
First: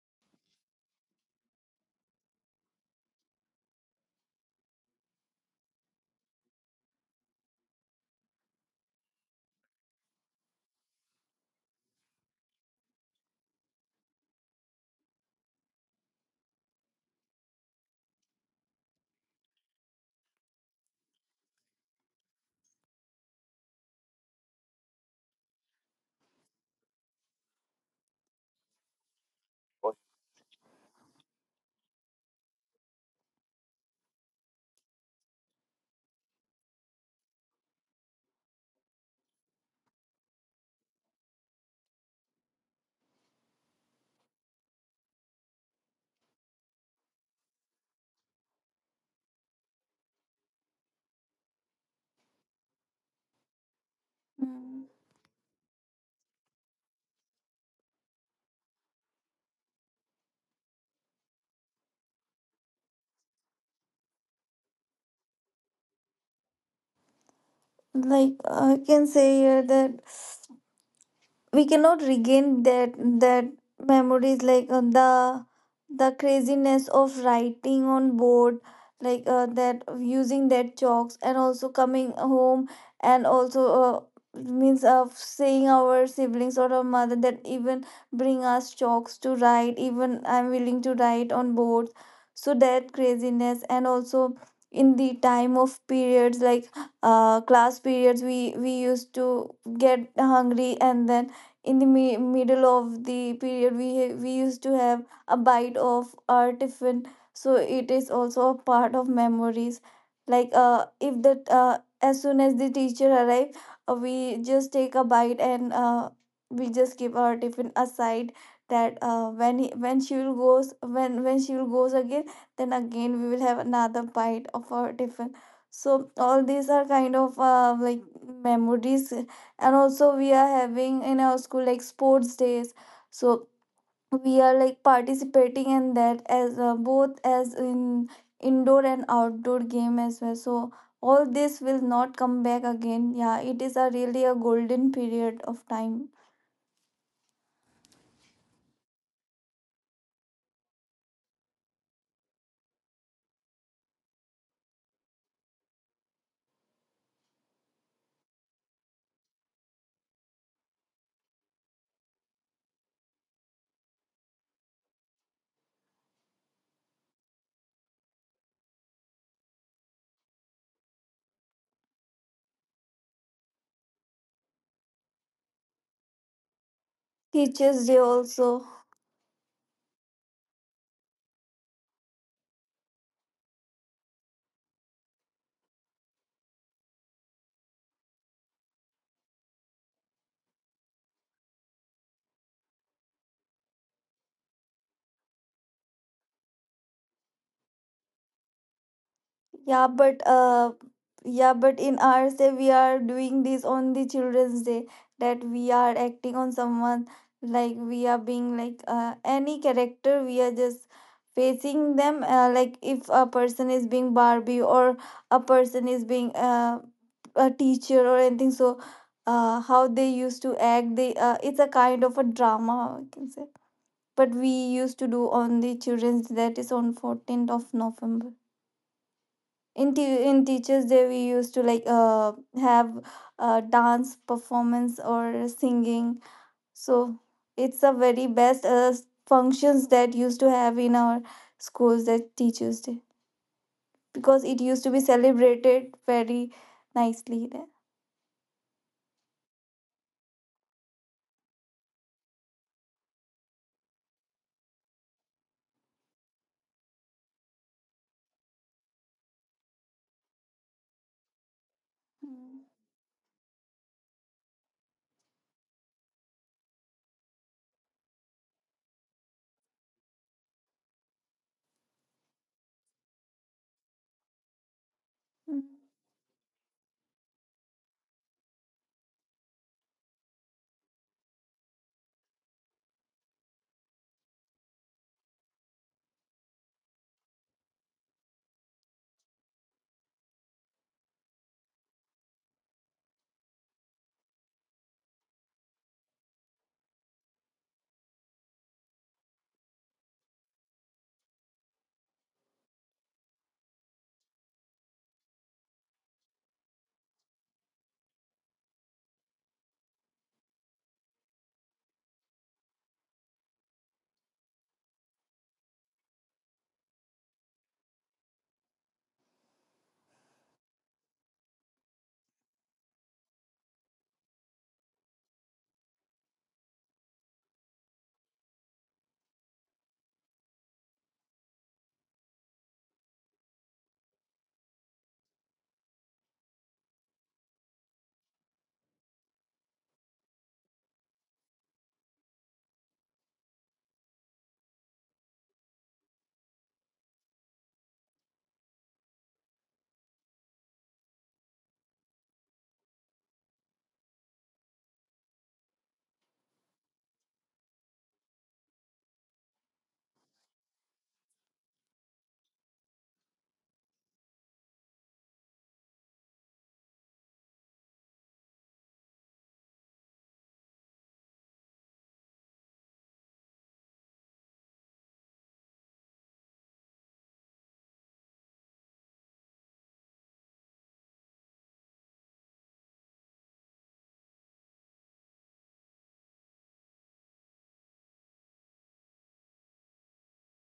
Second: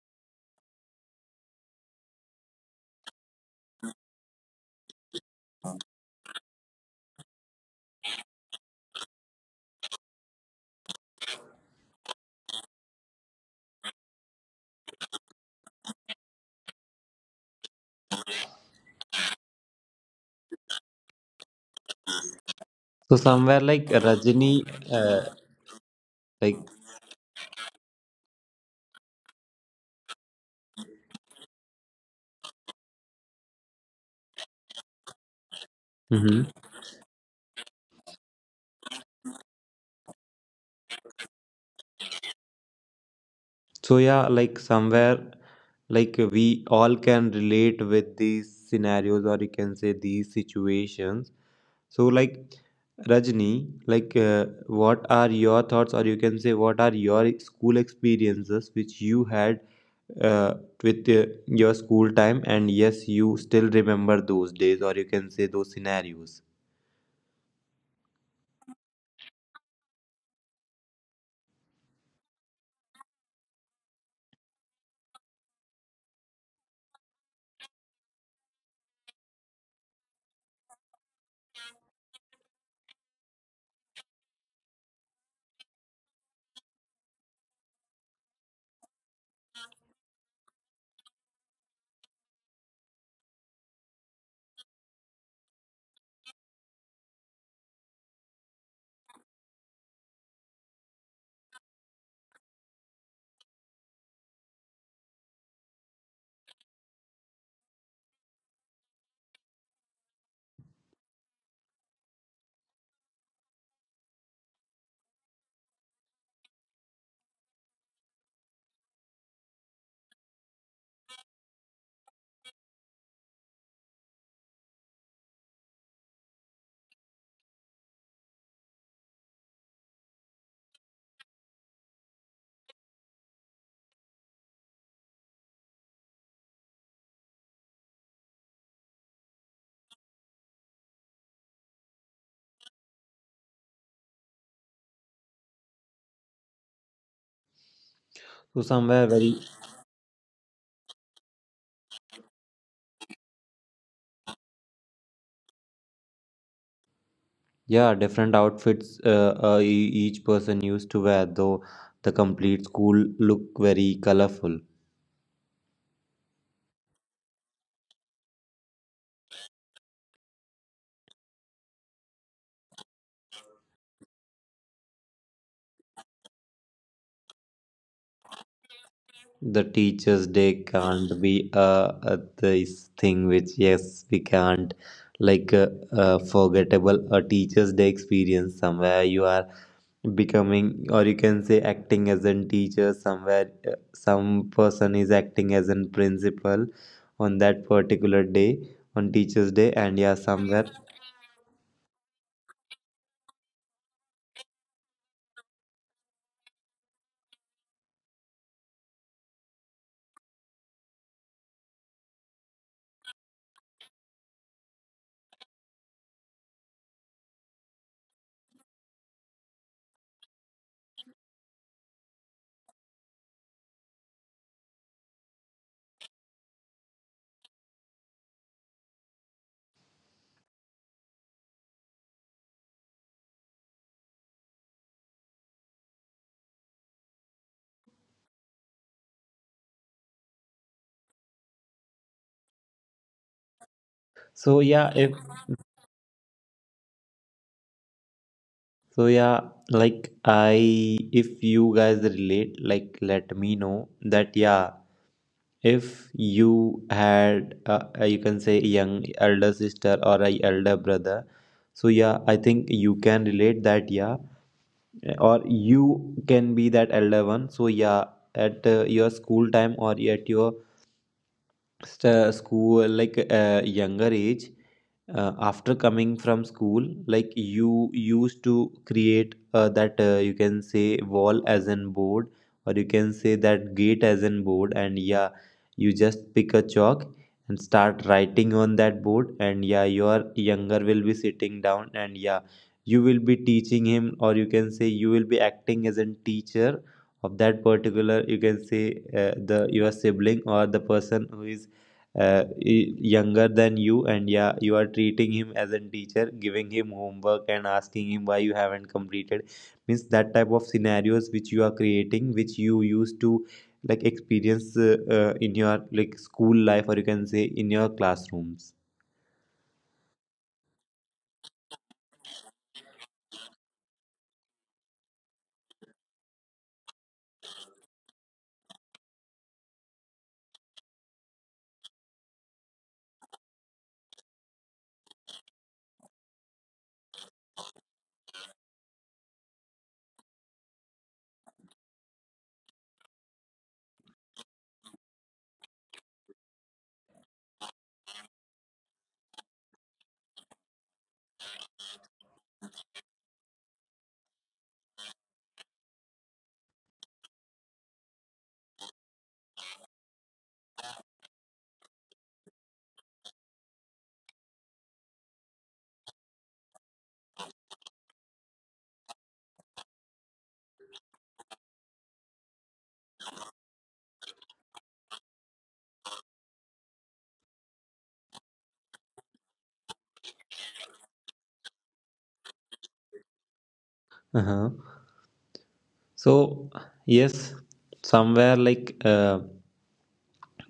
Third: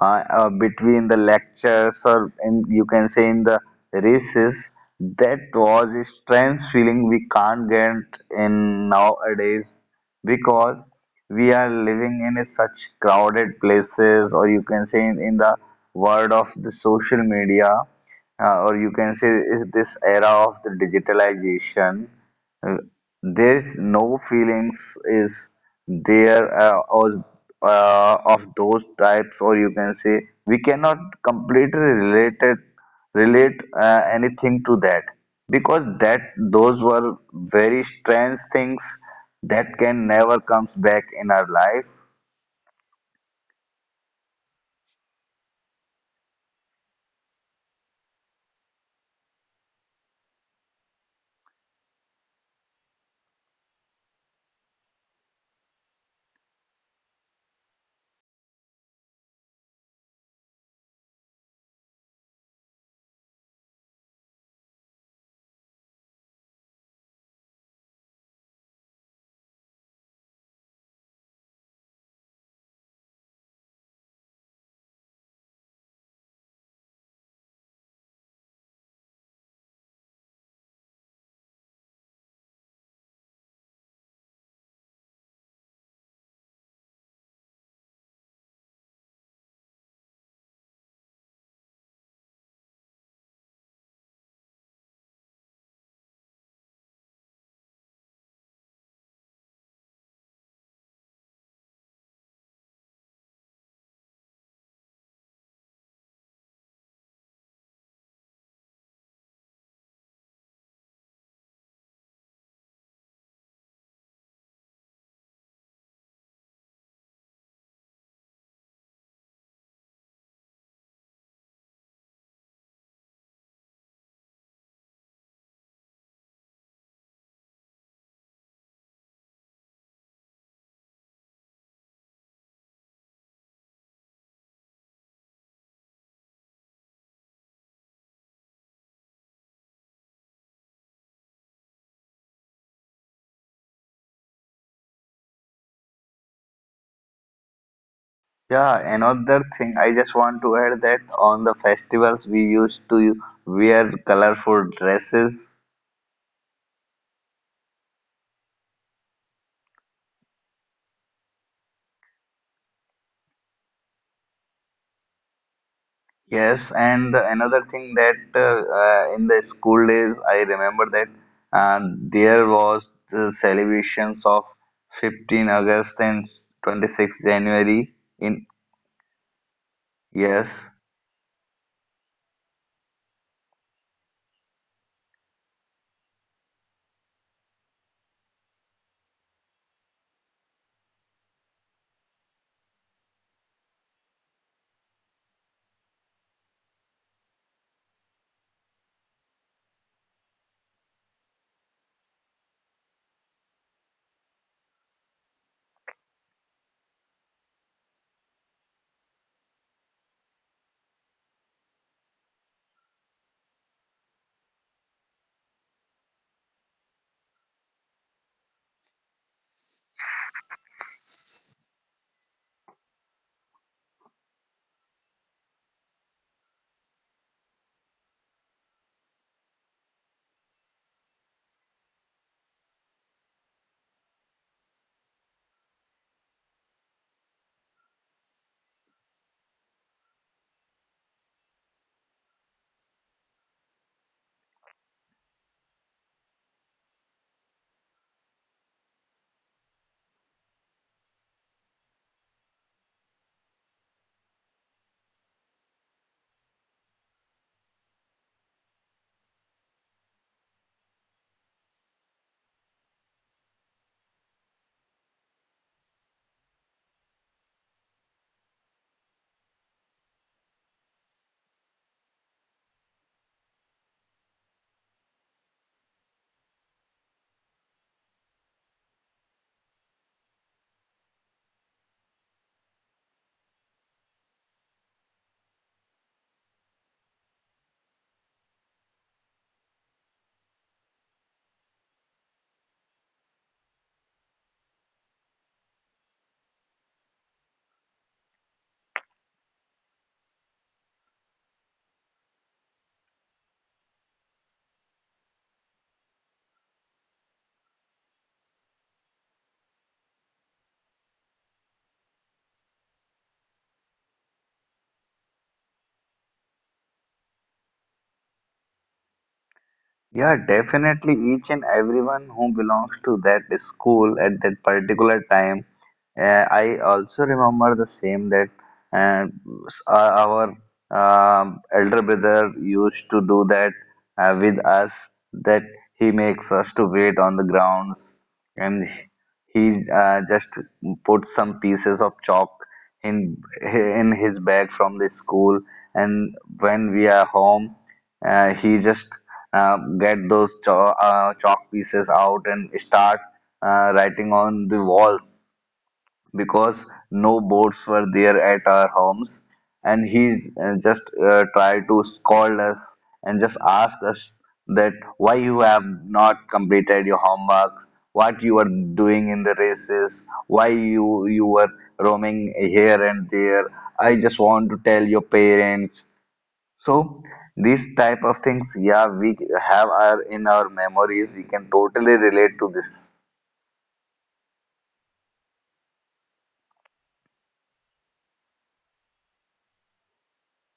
Speaker 1: between the lectures, or in, you can say in the races, that was a strange feeling we can't get in nowadays, because we are living in a such crowded places, or you can say in, the world of the social media, or you can say is this era of the digitalization. uh,
Speaker 3: So somewhere
Speaker 1: There's
Speaker 3: like
Speaker 1: no
Speaker 3: Rajini,
Speaker 1: feelings
Speaker 3: uh,
Speaker 1: is there,
Speaker 3: like
Speaker 1: or of those types, or you can say we cannot completely relate anything to that, because that
Speaker 3: mm-hmm.
Speaker 1: those were very strange things that can never comes back in our life.
Speaker 3: So yeah, like somewhere like we all can relate with these scenarios or you can say these situations. So like Rajni, like
Speaker 2: Hmm.
Speaker 3: what are your thoughts or you can say what are your school experiences which you had uh, with your school time, and yes you still remember those days or you can say those scenarios.
Speaker 2: Like I can say here that we cannot regain that memories, like the craziness of writing on board, like that, using that chalks, and also coming home, and also means of saying our siblings or our mother that even bring us chalks to write, even I'm willing to write on boards. So that craziness, and also in the time of periods, like class periods, we used to get hungry, and then in the middle of the period we used to have a bite of our tiffin. So it is also a part of memories. Like if the, as soon as the teacher arrives, we just take a bite, and we just keep our tiffin aside, that when he, when she will goes, when she will goes again, then again we will have another bite of our tiffin. So all these are kind of, like, memories. And also we are having in our school like sports days, so we are like participating in that as, both as in indoor and outdoor game as well. So all this will not come back again. Yeah, it is a really a golden period of time.
Speaker 3: So
Speaker 1: Yeah,
Speaker 3: somewhere very.
Speaker 1: another thing I just want to add, that on the festivals we used to wear colorful dresses.
Speaker 3: Yeah, different outfits each person used to wear, though the complete school look very colorful.
Speaker 1: Yes, and another thing that, in the school days, I remember that there was the celebrations of 15 August and 26
Speaker 2: Teachers
Speaker 1: January
Speaker 2: day
Speaker 1: in
Speaker 2: also.
Speaker 3: The teachers'
Speaker 1: yes.
Speaker 3: day can't be this thing which, yes, we can't forgettable a teacher's day experience somewhere you are becoming, or you can say acting as a teacher, somewhere some person is acting as a principal on that particular day, on teacher's day,
Speaker 2: Yeah,
Speaker 3: and yeah
Speaker 2: but
Speaker 3: somewhere.
Speaker 2: uh, yeah, but in our say we are doing this on the Children's Day, that we are acting on someone, like we are being like, any character, we are just facing them, like if a person is being Barbie or a person is being, a teacher or anything. So how they used to act, they, it's a kind of a drama I can say, but we used to do on the Children's Day, that is on 14th of November. In in teachers day we used to like have dance performance or singing. So it's a very best, functions that used to have in our schools, that teachers day, because it
Speaker 3: So
Speaker 2: used to
Speaker 3: yeah,
Speaker 2: be
Speaker 3: if
Speaker 2: celebrated very nicely there.
Speaker 3: so yeah, like I if you guys relate, like let me know that yeah, if you had you can say young elder sister or a elder brother, so yeah, I think you can relate that yeah, or you can be that elder one. So yeah, at your school time or at your school, like younger age,
Speaker 2: Mm,
Speaker 3: after coming from school, like you used to create that, you can say wall as an board or you can say that gate as an board, and yeah, you just pick a chalk and start writing on that board, and yeah, your younger will be sitting down, and yeah, you will be teaching him, or you can say you will be acting as a teacher of that particular, you can say the your sibling or the person who is uh, younger than you, and yeah, you are treating him as a teacher, giving him homework and asking him why you haven't completed. Means that type of scenarios which you are creating, which you used to like experience in your like school life, or you can say in your classrooms.
Speaker 1: Yeah, definitely each and everyone who belongs to that school at that particular time. I also remember the same, that uh, our elder brother used to do that with us, that he makes us to wait on the grounds, and he just put some pieces of chalk in his bag from the school, and when we are home, he just get those chalk pieces out and start writing on the walls, because no boats were there at our homes, and he just tried to scold us and just ask us that why you have not completed your homework, what you are doing in the races, why you were roaming here and there, I just want to tell your parents. So these type of things, yeah, we have our in our memories, we can totally relate to this.
Speaker 3: Uh-huh. So yes, somewhere, like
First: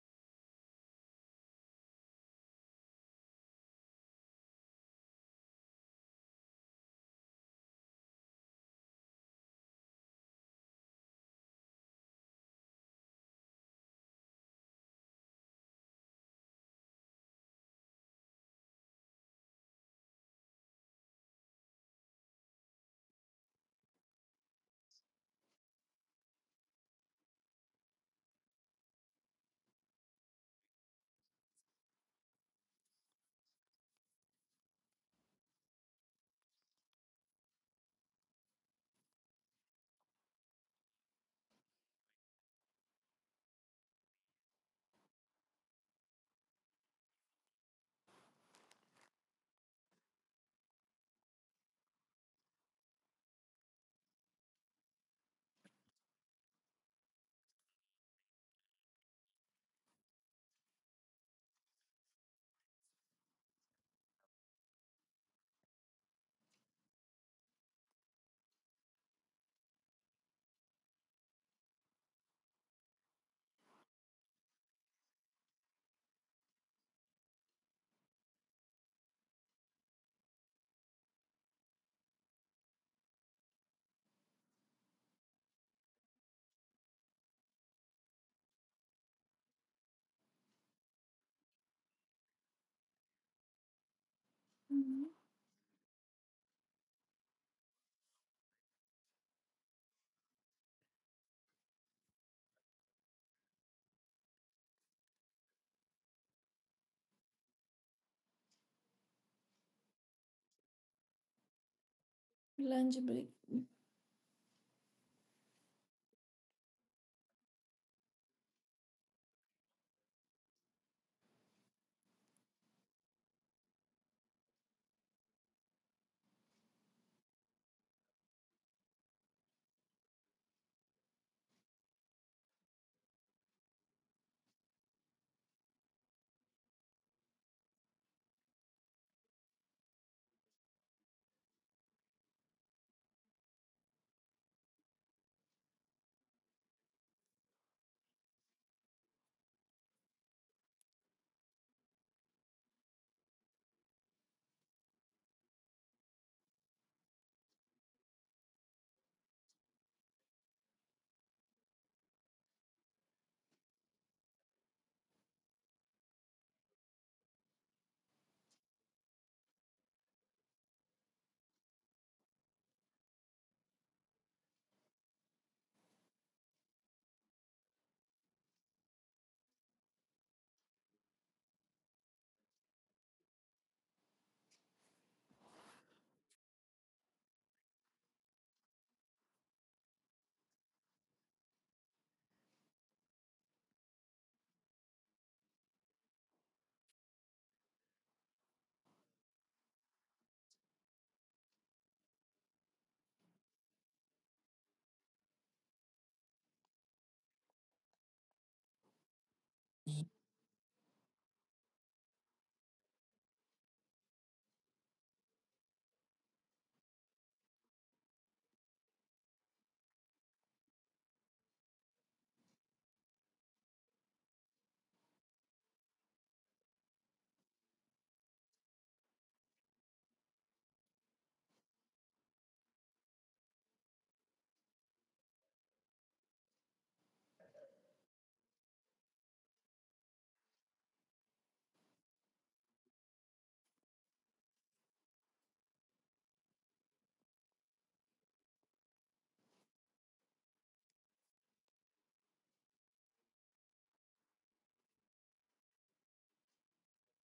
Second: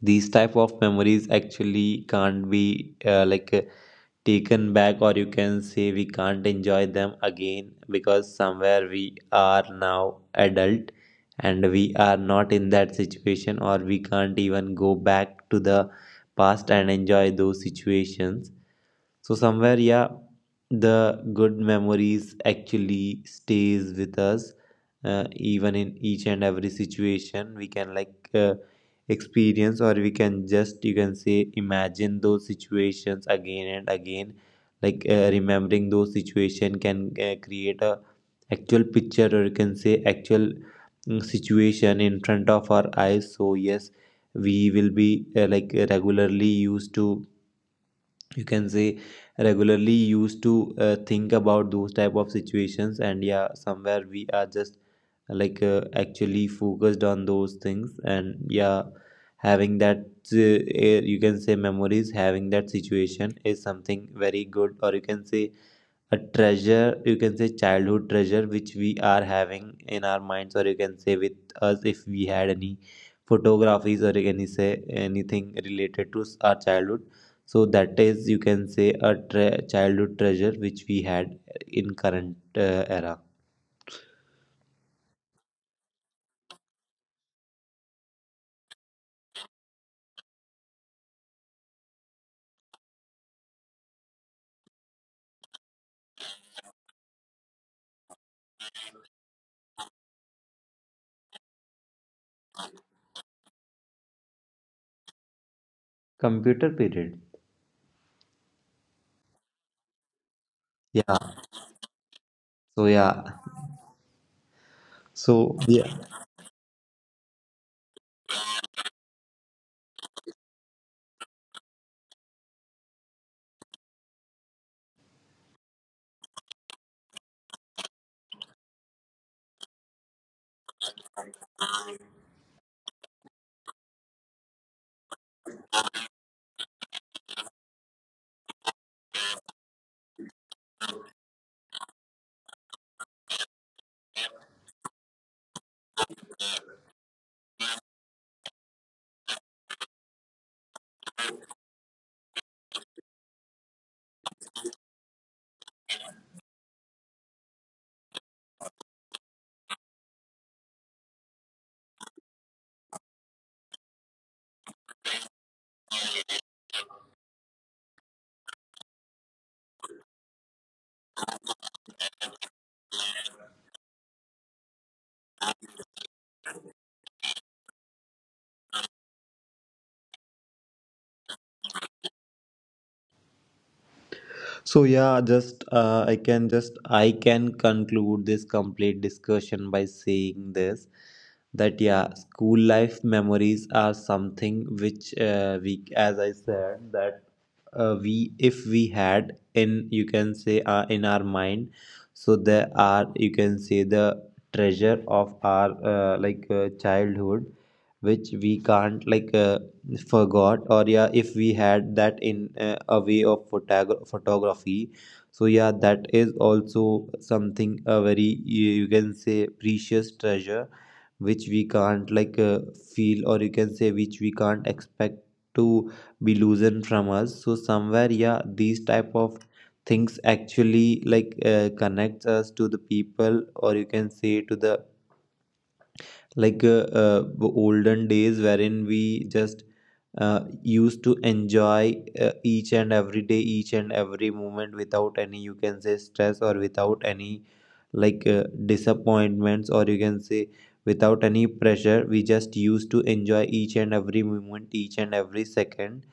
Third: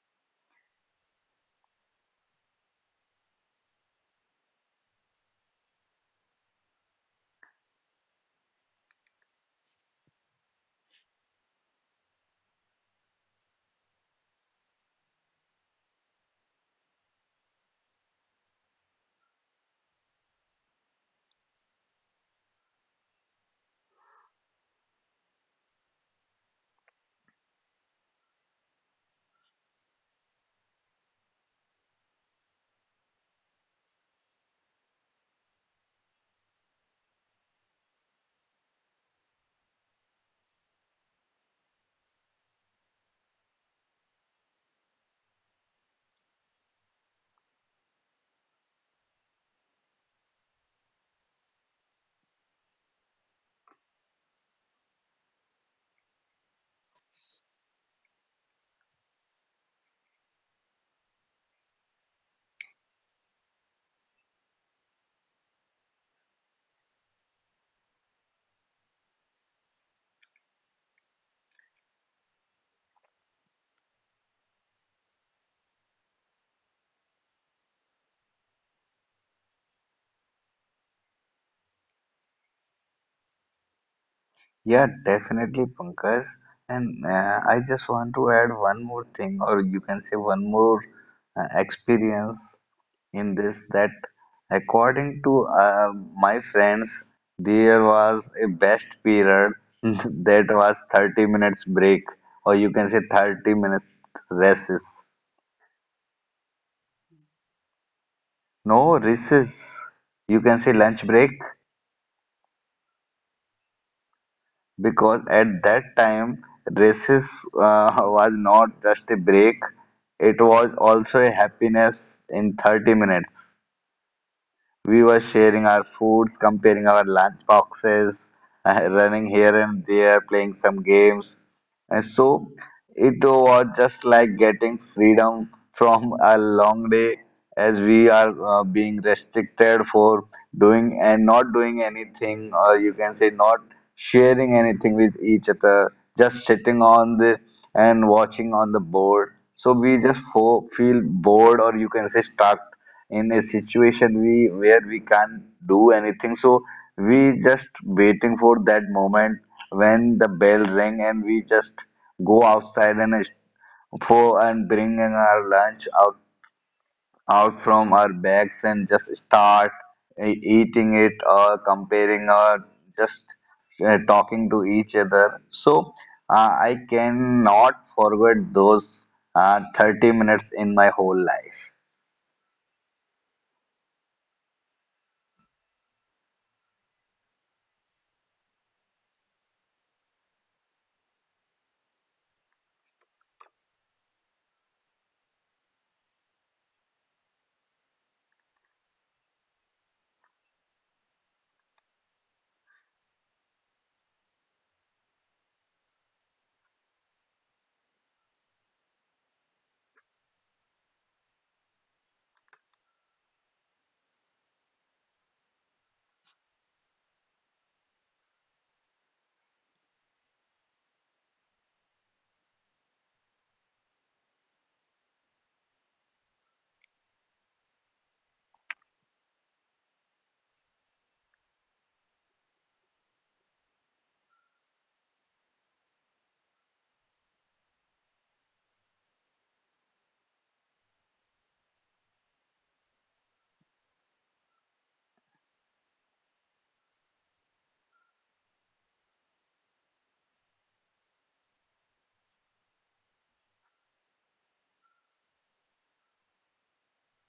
Speaker 3: these type of memories actually can't be taken back, or you can say we can't enjoy them again, because somewhere we are now adult and we are not in that situation, or we can't even go back to the past and enjoy those situations. So somewhere, yeah, the good memories actually stays with us, even in each and every situation. We can like experience, or we can just, you can say, imagine those situations again and again. Like remembering those situation can create a actual picture, or you can say actual, mm, situation in front of our eyes. So yes, we will be like regularly used to, you can say, regularly used to think about those type of situations, and yeah, somewhere we are just like actually focused on those things, and yeah, having that you can say memories, having that situation is something very good, or you can say a treasure, you can say childhood treasure, which we are having in our minds, or you can say with us. If we had any photographies, or you can say anything related to our childhood, so that is, you can say, a childhood treasure which we had in current era.
Speaker 1: Yeah, definitely, Pankaj. And I just want to add one more thing, or you can say one more experience in this, that
Speaker 2: mm.
Speaker 1: according to my friends, there was a best period that was 30 minutes break, or you can say 30 minutes recess.
Speaker 3: Computer period.
Speaker 1: No recess, you can say lunch break.
Speaker 3: Yeah, so
Speaker 2: Lunch
Speaker 3: yeah
Speaker 2: break.
Speaker 1: Because at
Speaker 3: so.
Speaker 1: that time races, uh, was not just a break, it was also a happiness. In 30 minutes we were sharing our foods, comparing our lunch boxes, running here and there, playing some games. And so it was just like getting freedom from a long day, as we are being restricted for doing and not doing anything, or you can say not sharing anything with each other, just sitting on the and watching on the board. So we just fo feel bored, or you can say stuck in a situation we where we can't do anything, so we just waiting for that moment when the bell ring and we just go outside, and s- for and bringing our lunch out from our bags and just start eating it, or comparing, or just talking to each other. So I cannot forget those 30 minutes in my whole life.
Speaker 3: So yeah, just I can conclude this complete discussion by saying this, that yeah, school life memories are something which, we, as I said, that we, if we had in, you can say, in our mind, so there are, you can say, the treasure of our childhood, which we can't like forgot. Or yeah, if we had that in a way of photography, so yeah, that is also something a very, you can say, precious treasure, which we can't like feel, or you can say which we can't expect to be loosened from us. So somewhere, yeah, these type of things actually like connects us to the people, or you can say to the like the olden days, wherein we just used to enjoy each and every day, each and every moment, without any, you can say, stress, or without any like disappointments, or you can say without any pressure. We just used to enjoy each and every moment, each and every second,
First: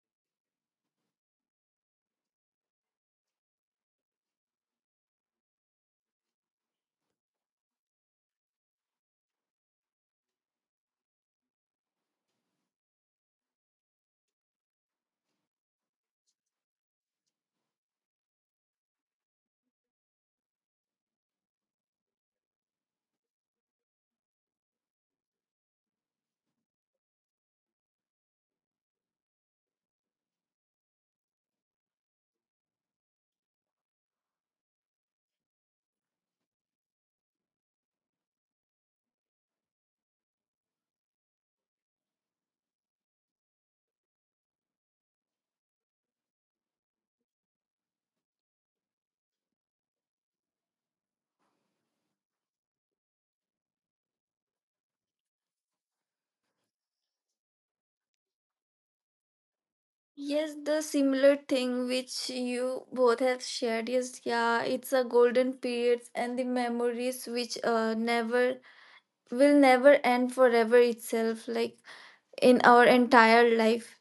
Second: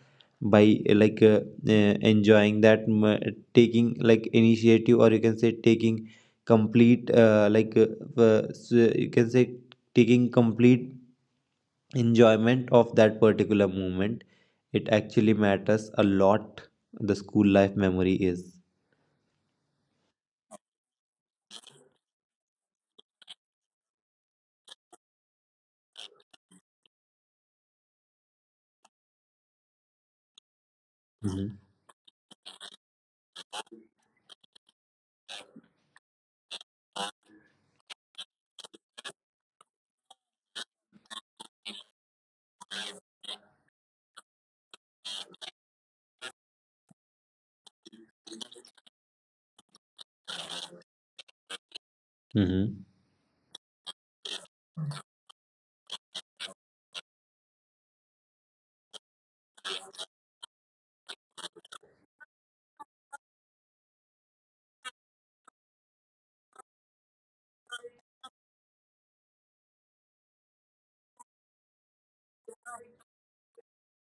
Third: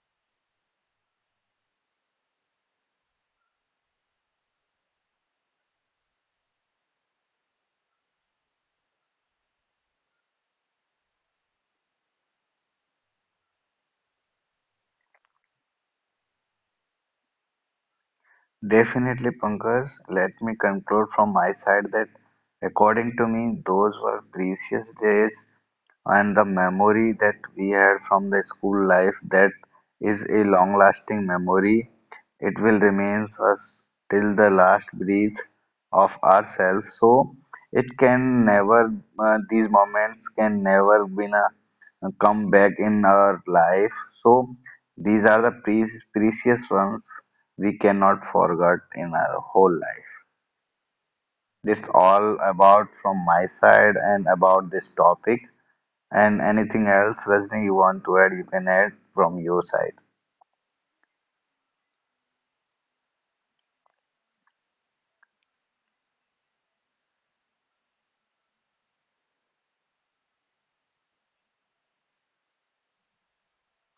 Speaker 3: by enjoying that taking like initiative, or you can say taking complete you can say taking complete enjoyment of that particular moment. It actually matters a lot, the school life memory is.
Speaker 1: Definitely, Pankaj. Let me conclude from my side that, according to me, those were precious days, and the memory that we had from the school life, that is a long-lasting
Speaker 3: Mm-hmm.
Speaker 1: memory. It will remain us till the last breath of ourselves. So it can never, these moments can never be enough come back in our life. So these are the precious ones we cannot forget in our whole life. That's all
Speaker 3: Mm-hmm.
Speaker 1: about from my side and about this topic. And anything else, Rajni, you want to add, you can add from your side.
Speaker 2: Yes, the similar thing which you both have shared. Yes, yeah, it's a golden periods, and the memories which never will never end forever itself, like in our entire life.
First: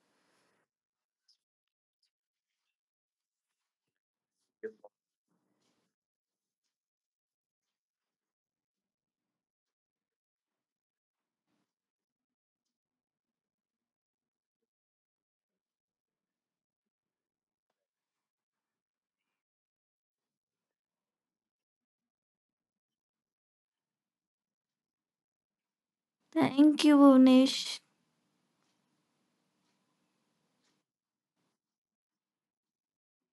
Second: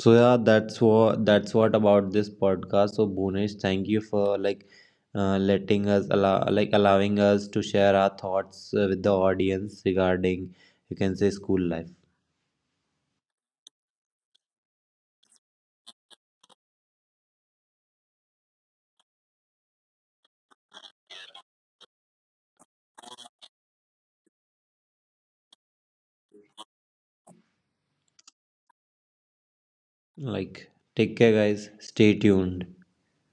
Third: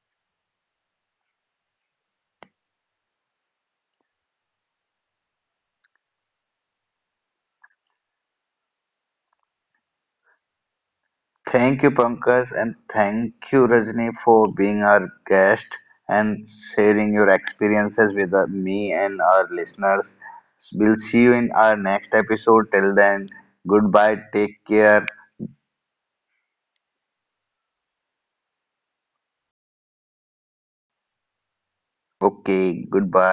Speaker 3: So yeah, that's what about this podcast. So Bhunesh, thank you for like letting us allow like allowing us to share our thoughts with the audience regarding, you can say, school
Speaker 1: Thank
Speaker 3: life.
Speaker 1: you, Pankaj, and thank you, Rajni, for being our guest and sharing your experiences with me and our listeners. We'll see you in our next episode. Till then, goodbye, take care.
Speaker 2: Thank you, Bhuvnesh.
Speaker 3: Like take care guys, stay tuned.
Speaker 1: Okay, goodbye.